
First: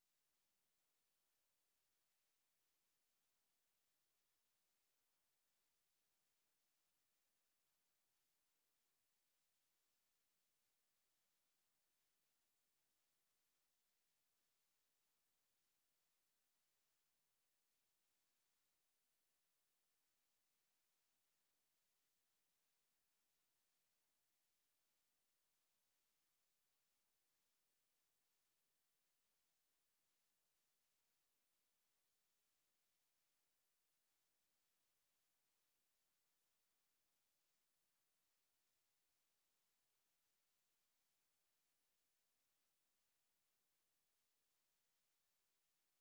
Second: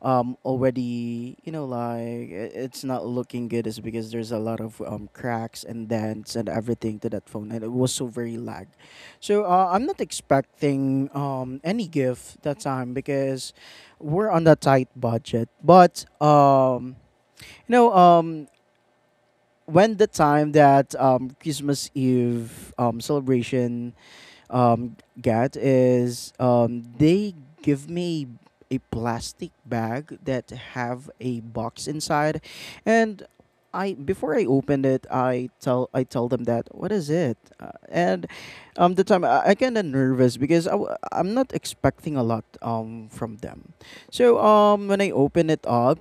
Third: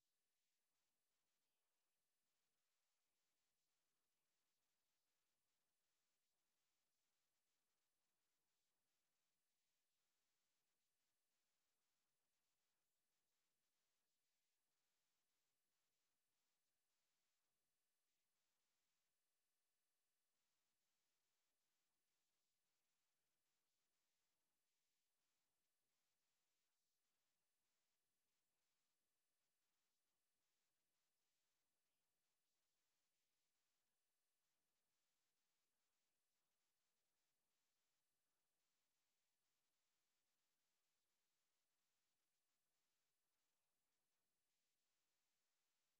already, you know, like, it's not looking good, is because there's a lot of cracks and dents and everything to that phone, and it was so very lag. So I'm not expecting any gift that time because we're on a tight budget. But you know um when the time that, Christmas Eve celebration, get is, they give me a plastic bag that have a box inside. And I, before I opened it, I tell them that what is it, and the time I kind of nervous because I'm not expecting a lot from them. So when I open it up,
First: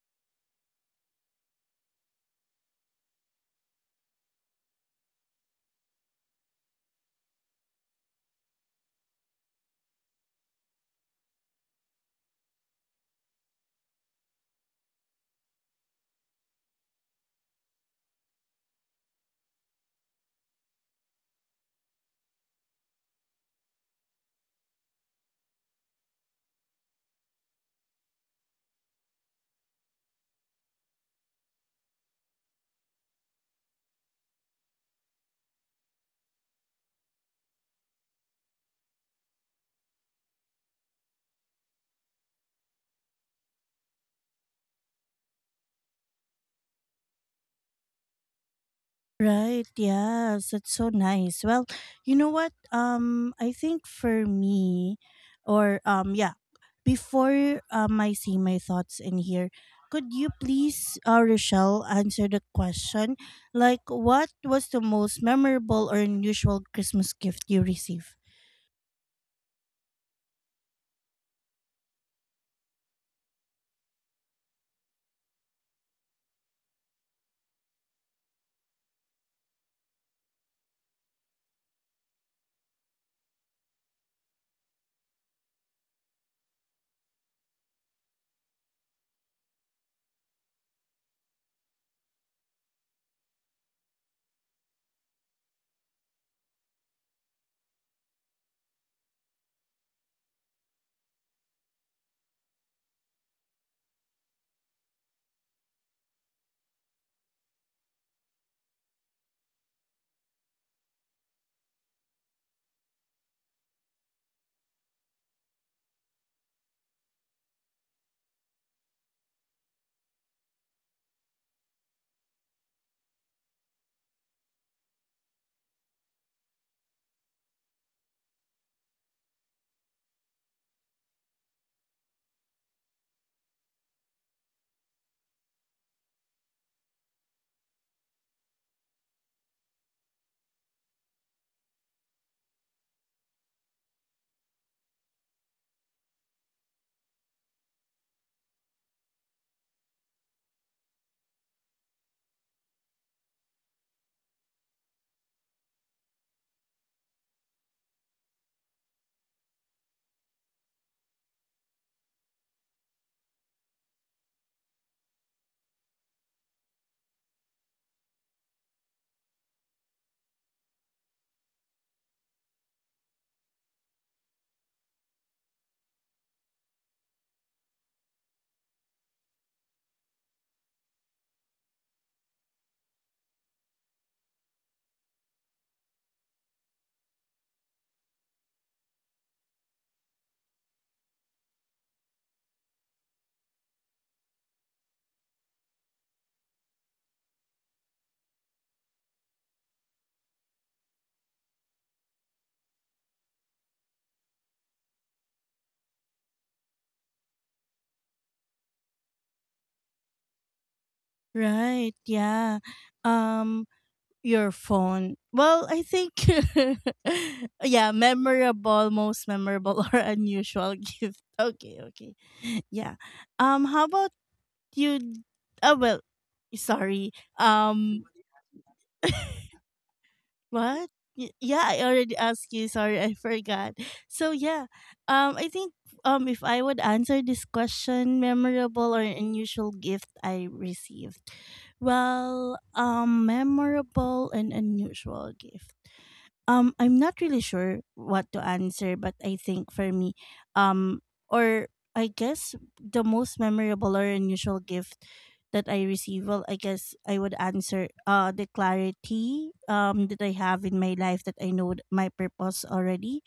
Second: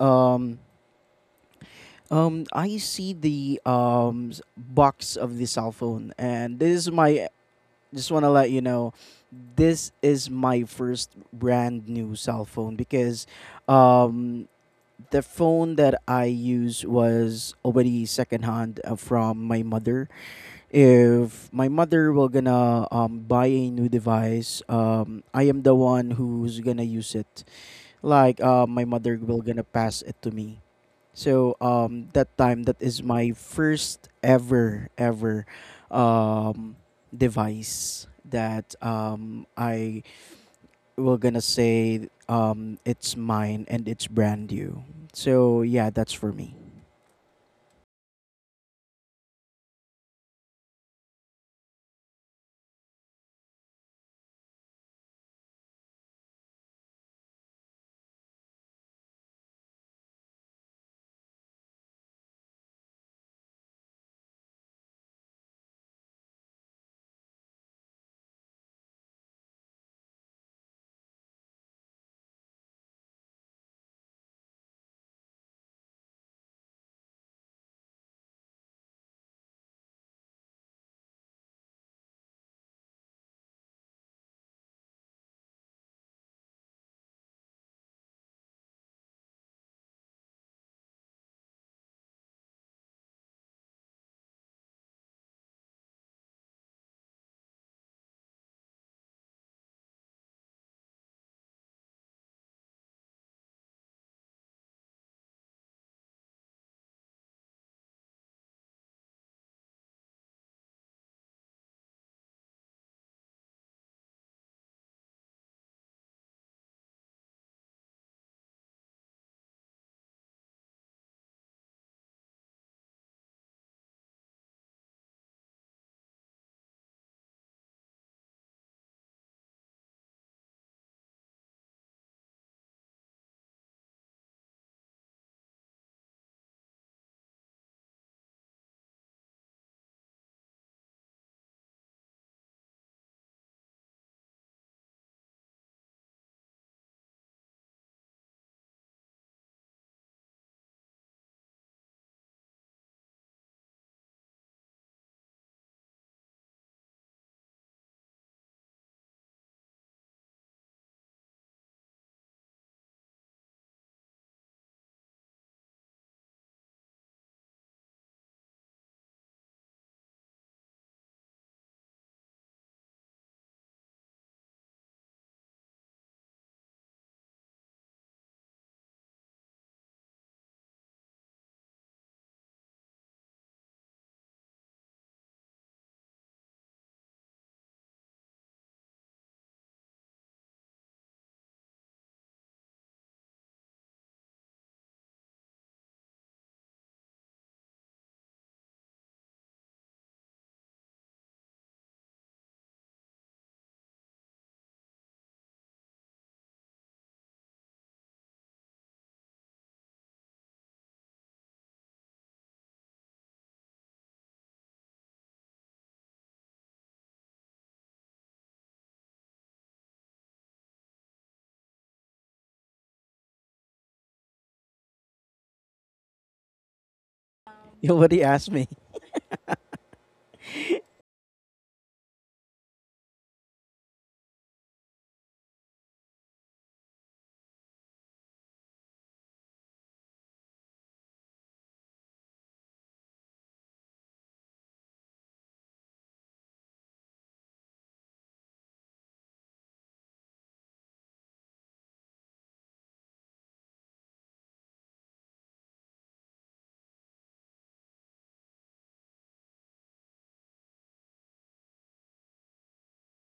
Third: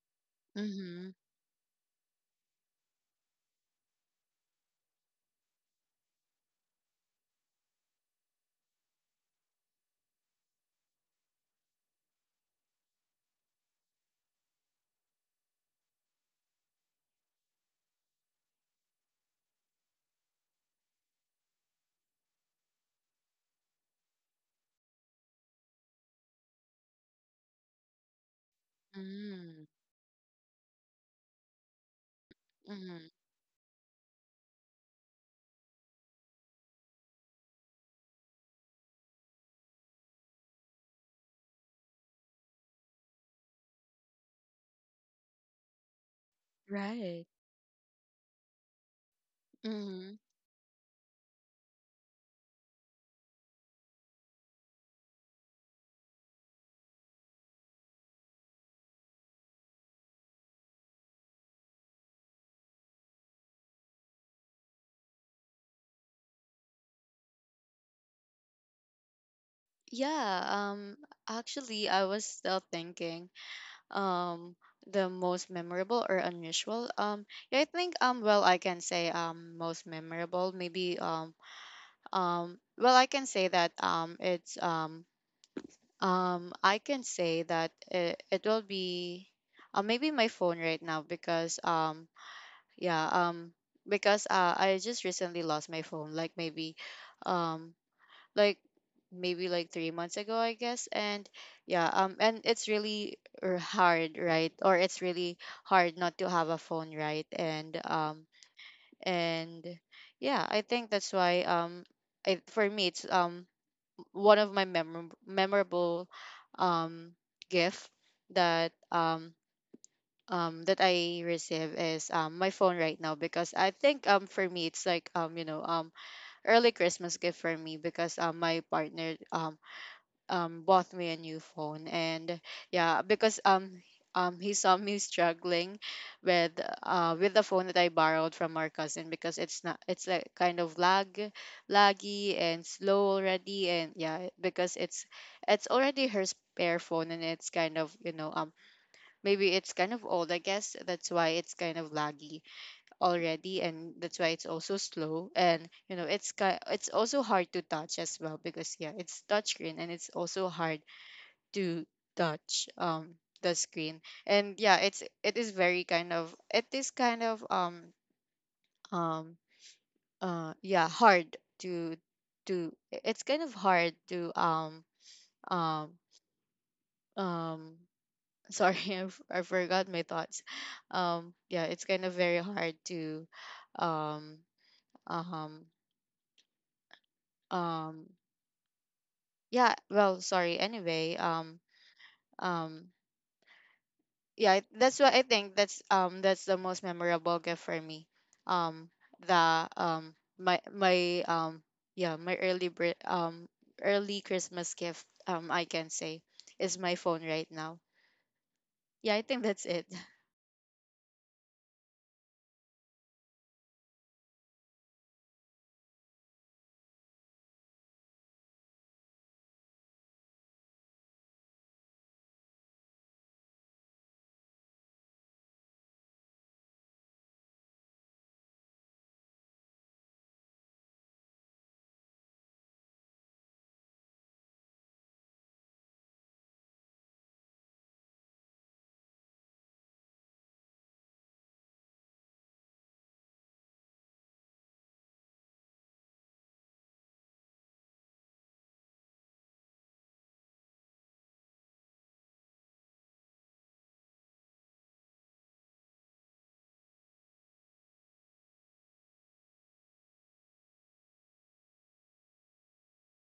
um Mm-hmm. I see the box of the cell phone. And this is my. Just want to let you know, this is my first brand new cell phone because, um, the phone that I use was already secondhand, from my mother. If my mother will gonna buy a new device, I am the one who's gonna use it. Like, my mother will Mm-hmm. gonna pass it to me. So that time, that is Mm-hmm. my first ever ever um device that I will gonna say it's mine and it's brand new. So yeah, that's for me. Right. Right. Mm-hmm. Yes, it's so nice. Well, you know what? I think for me, or yeah, before I see my thoughts in here, could you please, Rochelle, answer the question? Like, what was the most memorable or unusual Christmas gift you received? Yeah. Um. Actually, I was still thinking. Um. The most memorable or unusual. Yeah. I think. Well, I can say. Most memorable. Maybe. Well, I can say that. It's. I can say that it will be, maybe my phone right now, because yeah um because, I just recently lost my phone, like maybe, um like maybe, like, 3 months ago, I guess, and yeah, and it's really hard, right? Or it's really hard not to have a phone, right? And and yeah, I think that's why, I, for me it's, one of my memorable um gift that um that I receive is, my phone right now, because I think for me it's like, you know, early Christmas gift for me, because my partner bought me a new phone, and yeah, because he saw me struggling with with the phone that I borrowed from our cousin, because it's not, it's, like, kind of laggy and slow already, and yeah, because it's already her spare phone, and it's kind of, you know, maybe it's kind of old, I guess, that's why it's kind of laggy already, and that's why it's also slow, and, you know, it's also hard to touch as well, because yeah, it's touchscreen, and it's also hard to touch the screen, and yeah, it's, it is very kind of, it is kind of, um yeah, hard to it's kind of hard to, um um sorry, I forgot my thoughts. Yeah, it's kind of very hard to, um um um yeah, well, sorry, anyway, um yeah, that's why I think that's, that's the most memorable gift for me. Um the, my yeah, my early Christmas gift, I can say, is my phone right now. Yeah, I think that's it. Right. Yeah. Um. Your phone. Well, I think yeah, memorable, most memorable or unusual gift. Okay, okay. Yeah. How about you. Oh well, sorry. You Um already asked me. what? Y- yeah, I already asked you. Sorry, I forgot. So yeah, I think if I would answer this question, memorable or unusual gift I received. Well, memorable and unusual gift. I'm not really sure what to answer, but I think for me, um, or I guess the most memorable or unusual gift that I receive, well, I guess I would answer the clarity that I have in my life, that I know my purpose already.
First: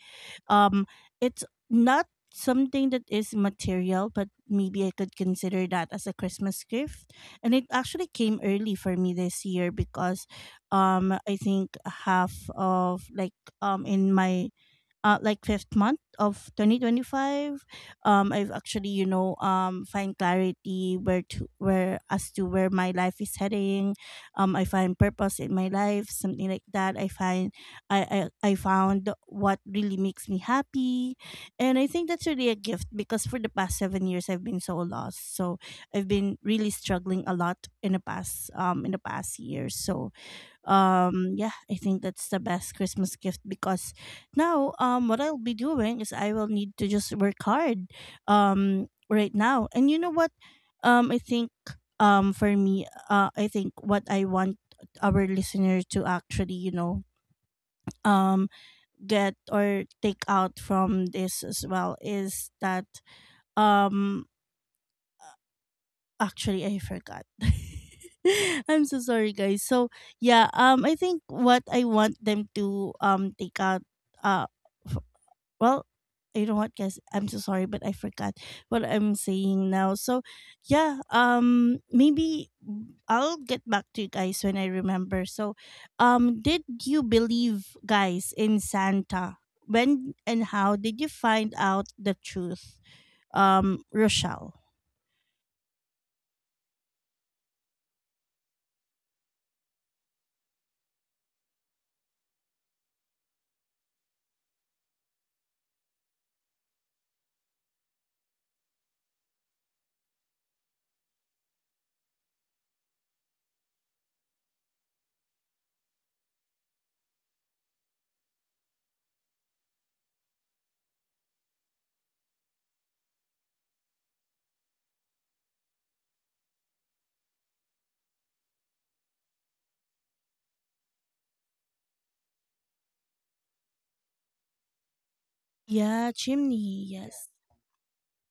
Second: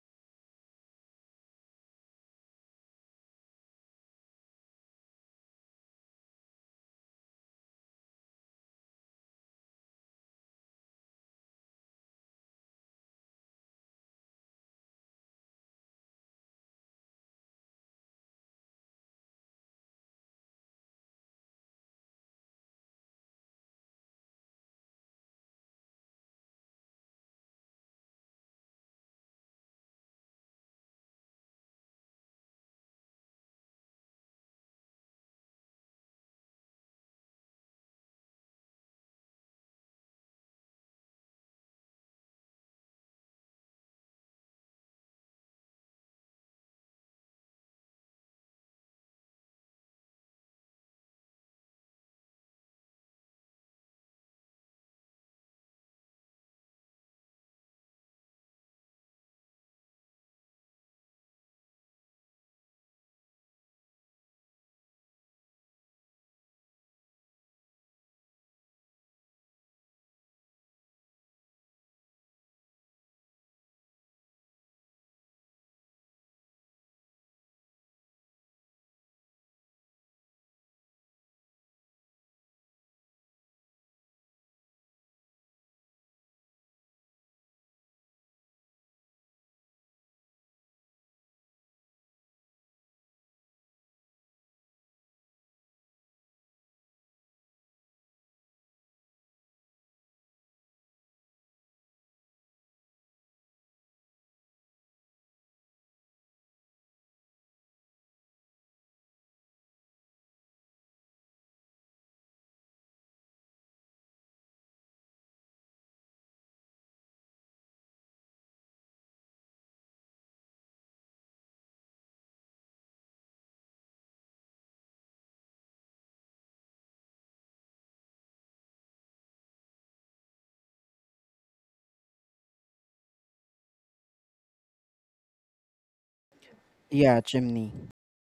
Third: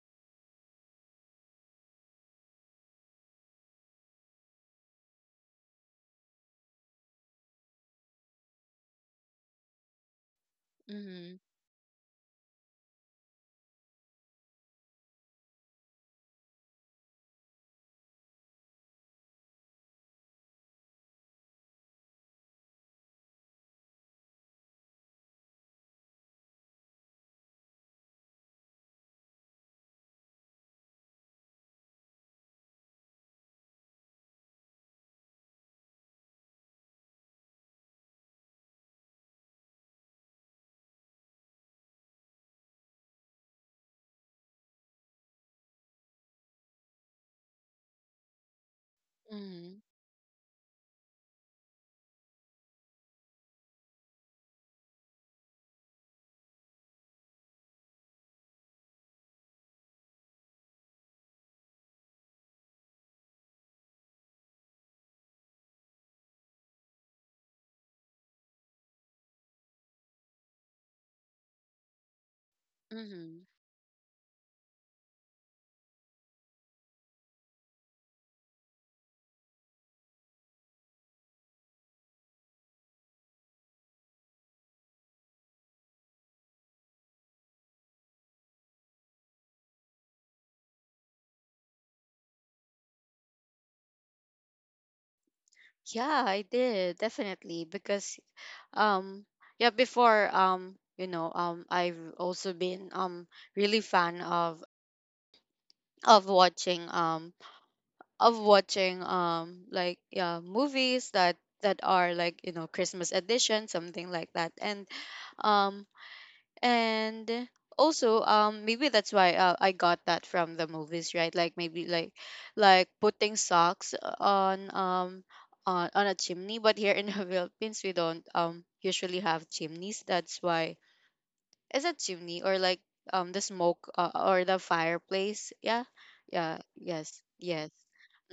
um it's not something that is material, but maybe I could consider that as a Christmas gift. And it actually came early for me this year because I Mhm. think half of like in my like fifth month of 2025, I've actually find clarity where to, where as to where my life is heading. I find purpose in my life, something like that. I find I found what really makes me happy. And I think that's really a gift, because for the past 7 years I've been so lost. So I've been really struggling a lot in the past, in the past years. So yeah, I think that's the best Christmas gift, because now what I'll be doing is I will need to just work hard right now. Mhm. And you know what, I think for me, I think what I want our listener to actually um get or take out from this as well is that um actually, I forgot. I'm so sorry, guys. So yeah, I think what I want them to Mhm. take out uh f- well, you know what, guys, I'm so sorry but I forgot what I'm saying now. So yeah, maybe I'll get back to you guys when I remember. So did you believe, guys, in Santa? When and how did you find out the truth? Um, Rochelle. Yeah, I did. Definitely, because um yeah, before, you know, I've also been really fan of watching, of watching, like, yeah, movies that are, like, you know, Christmas edition, something like that, um and also, maybe that's why, I got that from the movies, right? Like maybe, like putting socks, on a chimney, but here in the Philippines we don't usually have chimneys, that's why, is it chimney or, like, the smoke, or the fireplace? Yeah, Yeah, yeah, chimney, yes, Yeah, yes. yes. chimney.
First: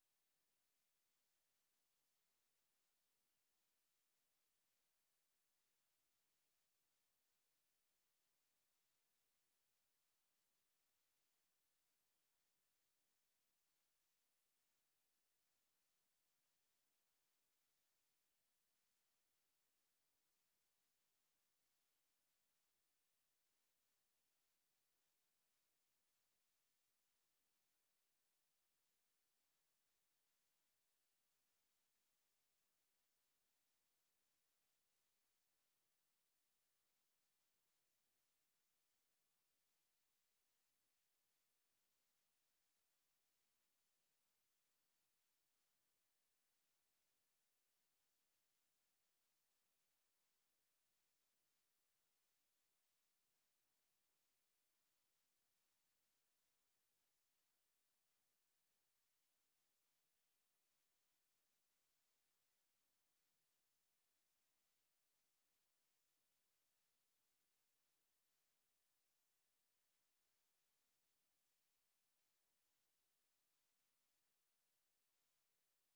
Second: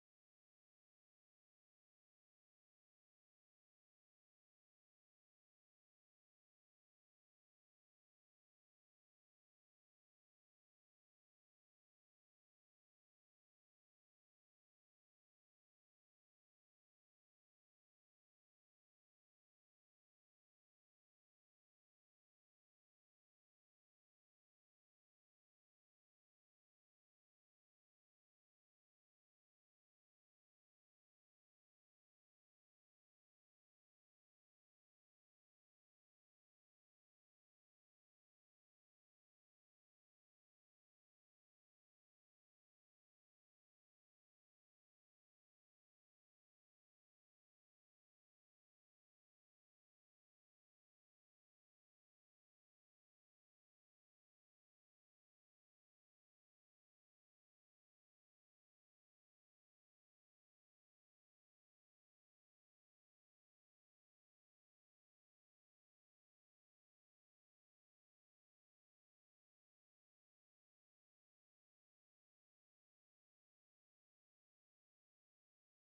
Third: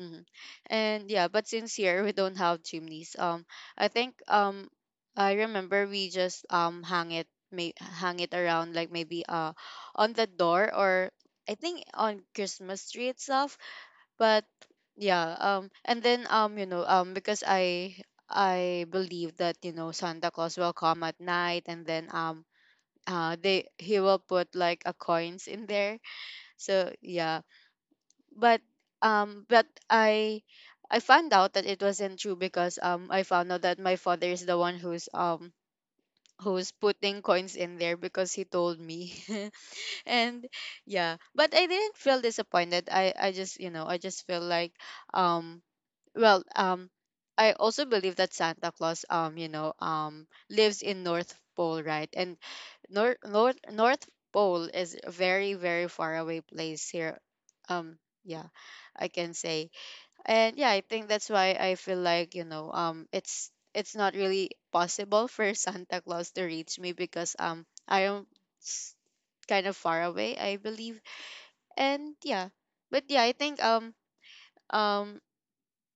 Hmm. And yeah, but since here we don't have chimneys, I think, I remember we just hang it, may hang it around, like maybe, on the door, or I think, on Christmas tree itself. But yeah, and then, you know, because I believe that, you know, Santa Claus will come at night, and then, they he will put, like, a coins in there, so yeah, but but I found out that it wasn't true, because I found out that my father is the one who's, who's putting coins in there, because he told me. And yeah, but I didn't feel disappointed, I just, you know, I just feel like, um well, I also believe that Santa Claus, you know, lives in North Pole, right? And North Pole is a very very far away place here. Um, yeah, I can say, and yeah, I think that's why I feel like, you know, it's not really possible for Santa Claus to reach me, because, I am, s- kind of far away, I believe, and yeah, but yeah, I think um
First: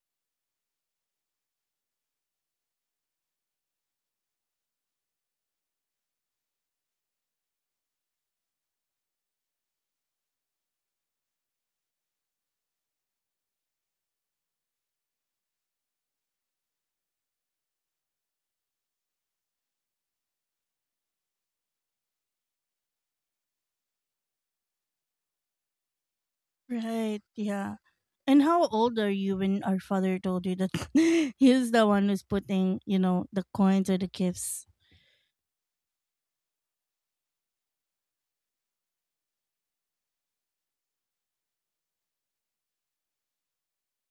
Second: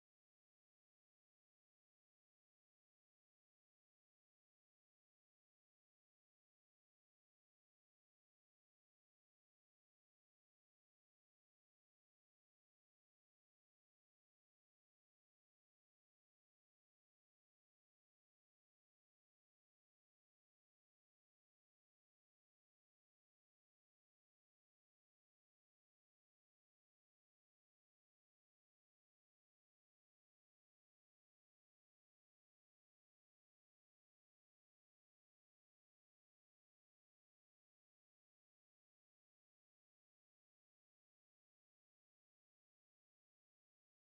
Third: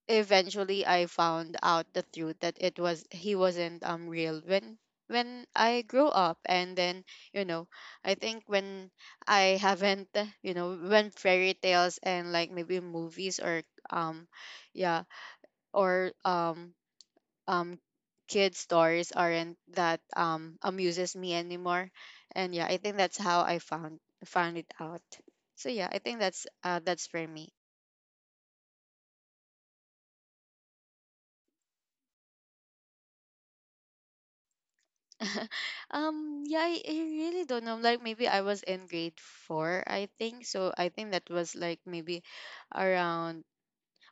eventually I found out the truth that it was he wasn't real, when I grew up, and then, you know, I think when I haven't, you know, when fairy tales and, like, maybe movies, or, um yeah, or um kid stories aren't that, amuses me anymore, and yeah, I think that's how I found it out, so yeah, I think that's, that's for Right. me. Yeah. And how old are you when our father told you that he's the one who's putting, the coins or the gifts? Yeah, I really don't know, like maybe I was in grade four, I think. So I think that was, like, maybe around,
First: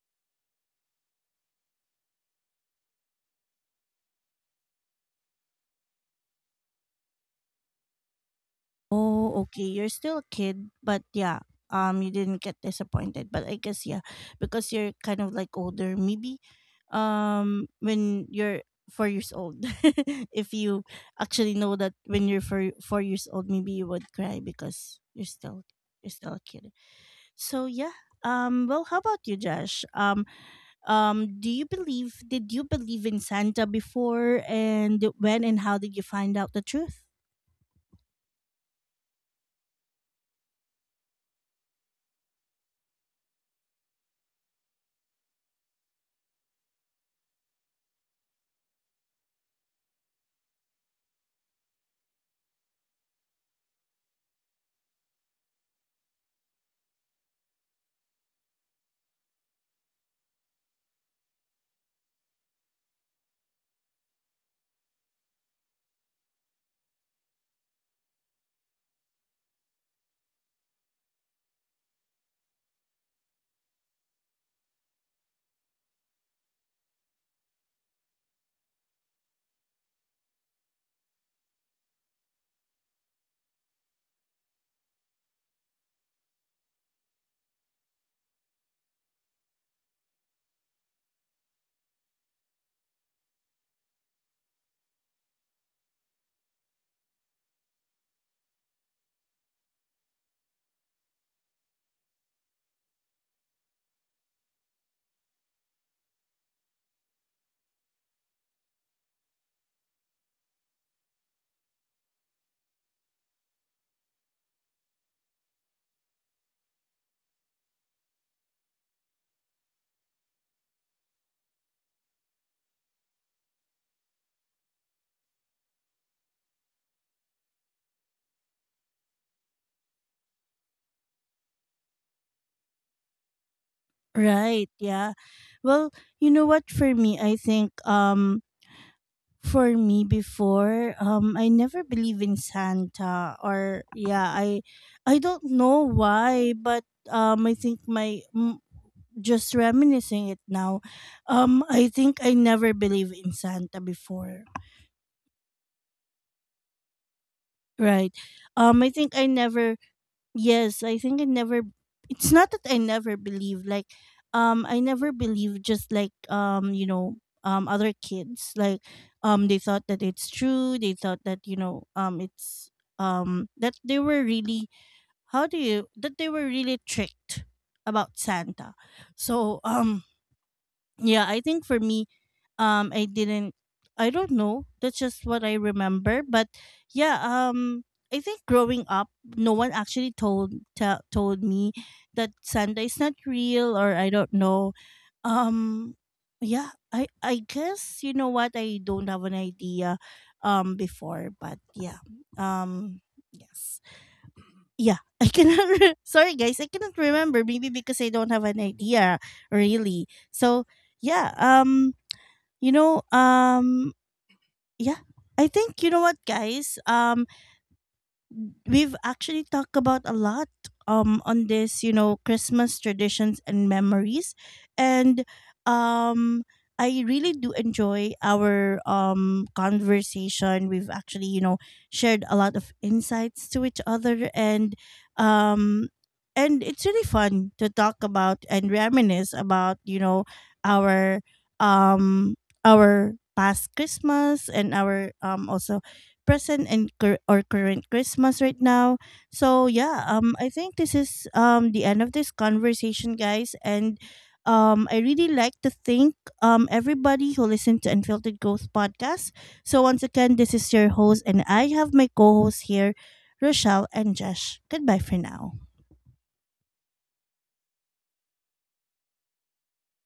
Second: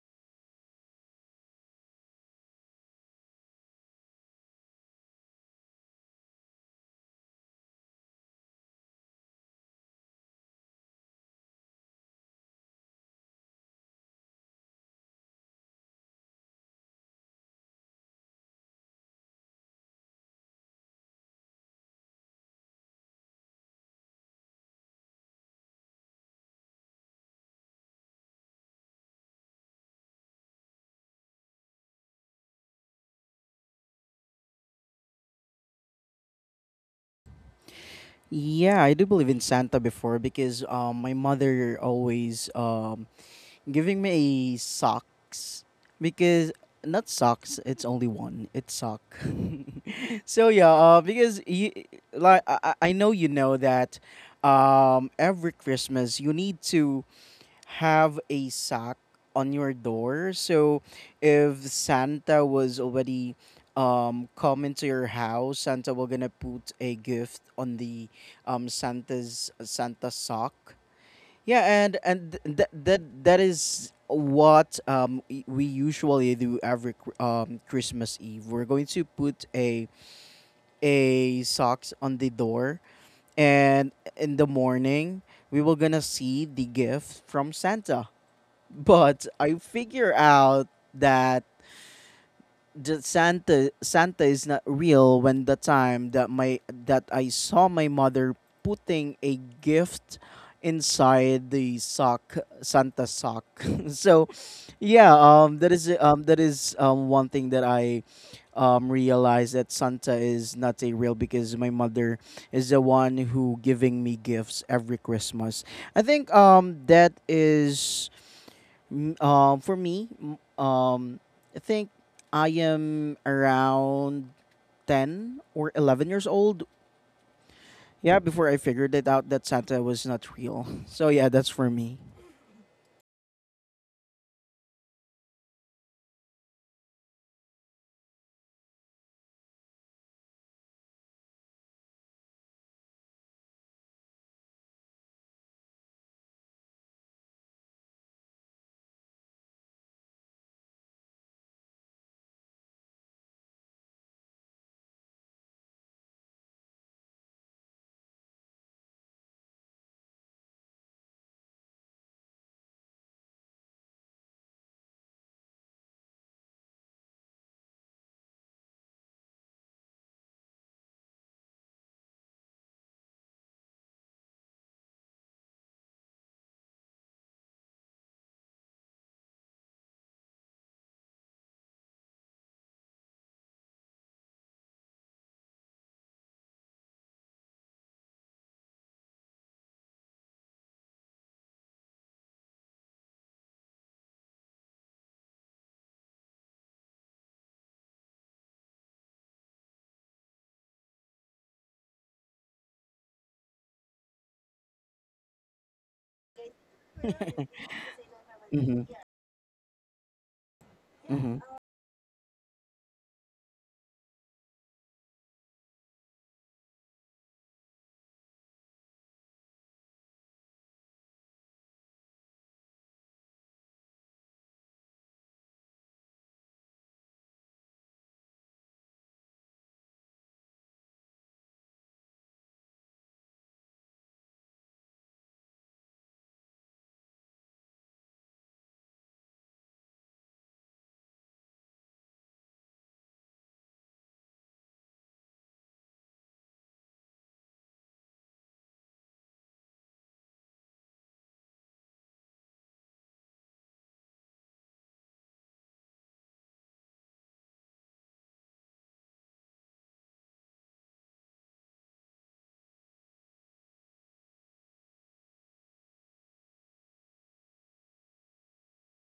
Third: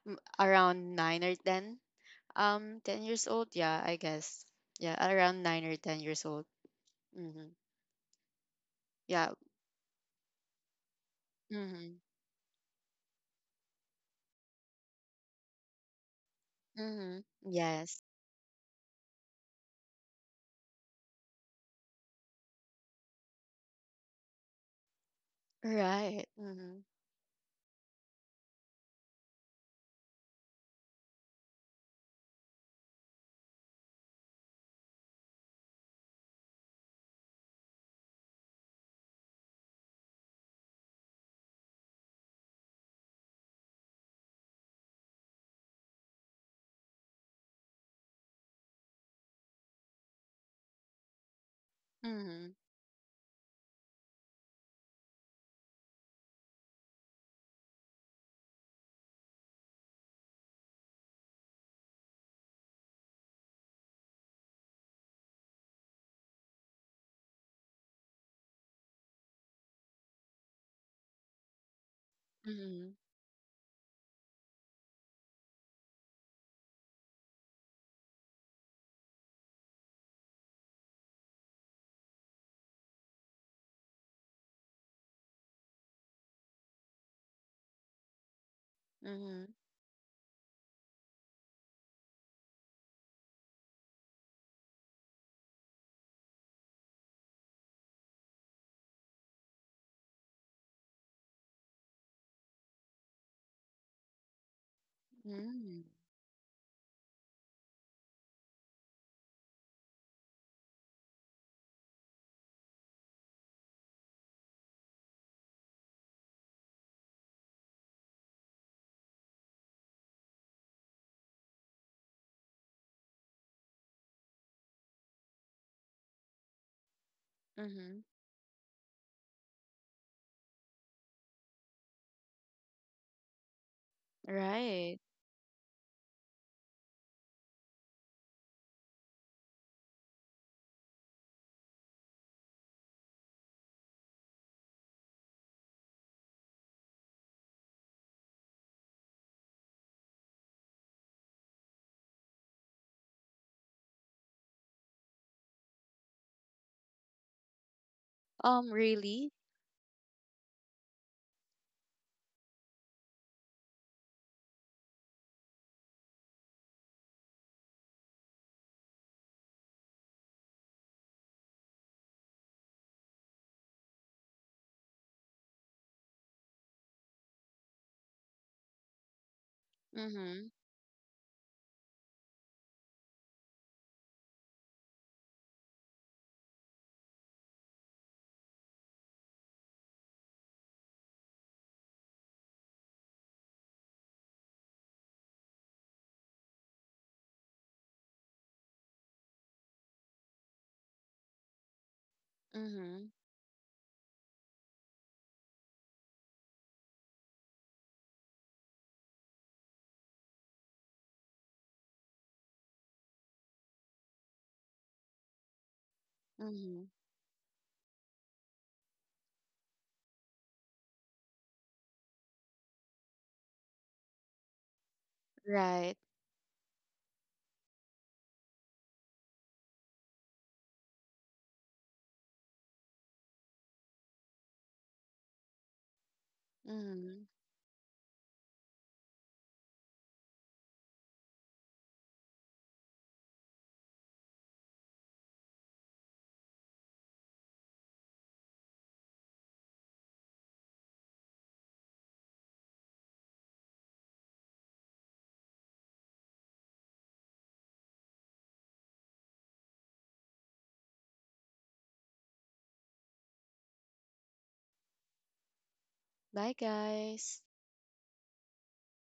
around nine or ten, 10 years old, yeah, I guess. Yeah, around 9 or 10 years old. Mm-hmm. Yeah. Oh, okay. You're still a kid, but yeah. Mm-hmm. You didn't get disappointed, but I guess yeah, because you're kind of like older. Maybe, Mm-hmm. Yes. when you're 4 years old, if you actually know that when you're four years old, maybe you would cry because you're Right. still a kid. Mm-hmm. So yeah. Well, how about you, Josh? Do you believe did you believe in Santa before, and when and how did you find out the truth? Yeah, I do believe in Santa before, because my mother always giving me a socks. Because not socks, it's only one, it's sock. So yeah, because you, like, Mm-hmm. I know, you know, that every Christmas you need to have a sock on your door. So if Santa was already coming to your house, Santa will gonna put a gift on the Santa's Santa sock. Yeah, and that Mm-hmm. that that is what we usually do every Christmas Eve. We're going to put a socks on the door, and in the morning we will gonna see the gift from Santa. But Mm-hmm. I figure out that the Santa is not real when the time that my, that I saw my mother putting a gift inside the sock, Santa sock. So yeah, Mm-hmm. That is one thing that I realized, that Santa is not a real, because my mother is the one who giving me gifts every Christmas. I think that is, for me, I think I am around 10 or 11 years old. Mm-hmm. Yeah, before I figured it out that Santa was not real. So yeah, that's for me. Right, Right. yeah. Well, you know what, for me, I think for me before, I never believe in Santa. Or yeah, I don't know why, but I think just reminiscing it now, I think I never believed in Santa before. Right. I think I Really. never. Yes, I think I never. It's not that I never believed. Like, I never believed. Just like you know, other kids, like, they thought that it's true. They thought that, you know, it's that they were really, how do you, that they were really tricked about Santa. So Mm-hmm. yeah, I think for me, I didn't, I don't know, that's just what I remember. But yeah, I think growing up, no one actually told told me that Santa is not real, or I don't know. um yeah, I guess, you know what, I don't have an idea before. But yeah, um Mm-hmm. yes, yeah. I cannot. Sorry, guys, I cannot remember. Maybe because I don't have an Mm-hmm. idea, really. So yeah, Mm-hmm. You know, yeah, I think, you know what, guys. Mm-hmm. We've actually talked about a lot on this, you know, Christmas traditions and memories, and Right. um I really do enjoy our conversation. We've actually, you know, shared a lot of insights to each other, and um it's really Mm-hmm. fun to talk about and reminisce about, you know, our um our past Christmas and our also present and cur- or current Christmas right now. So yeah, I think this is the end of this conversation, guys. And I really like to thank everybody who listened to Unfiltered Growth podcast. So once again, this is your host and I have my co-hosts here, Rochelle and Josh. Goodbye for now. Bye, guys.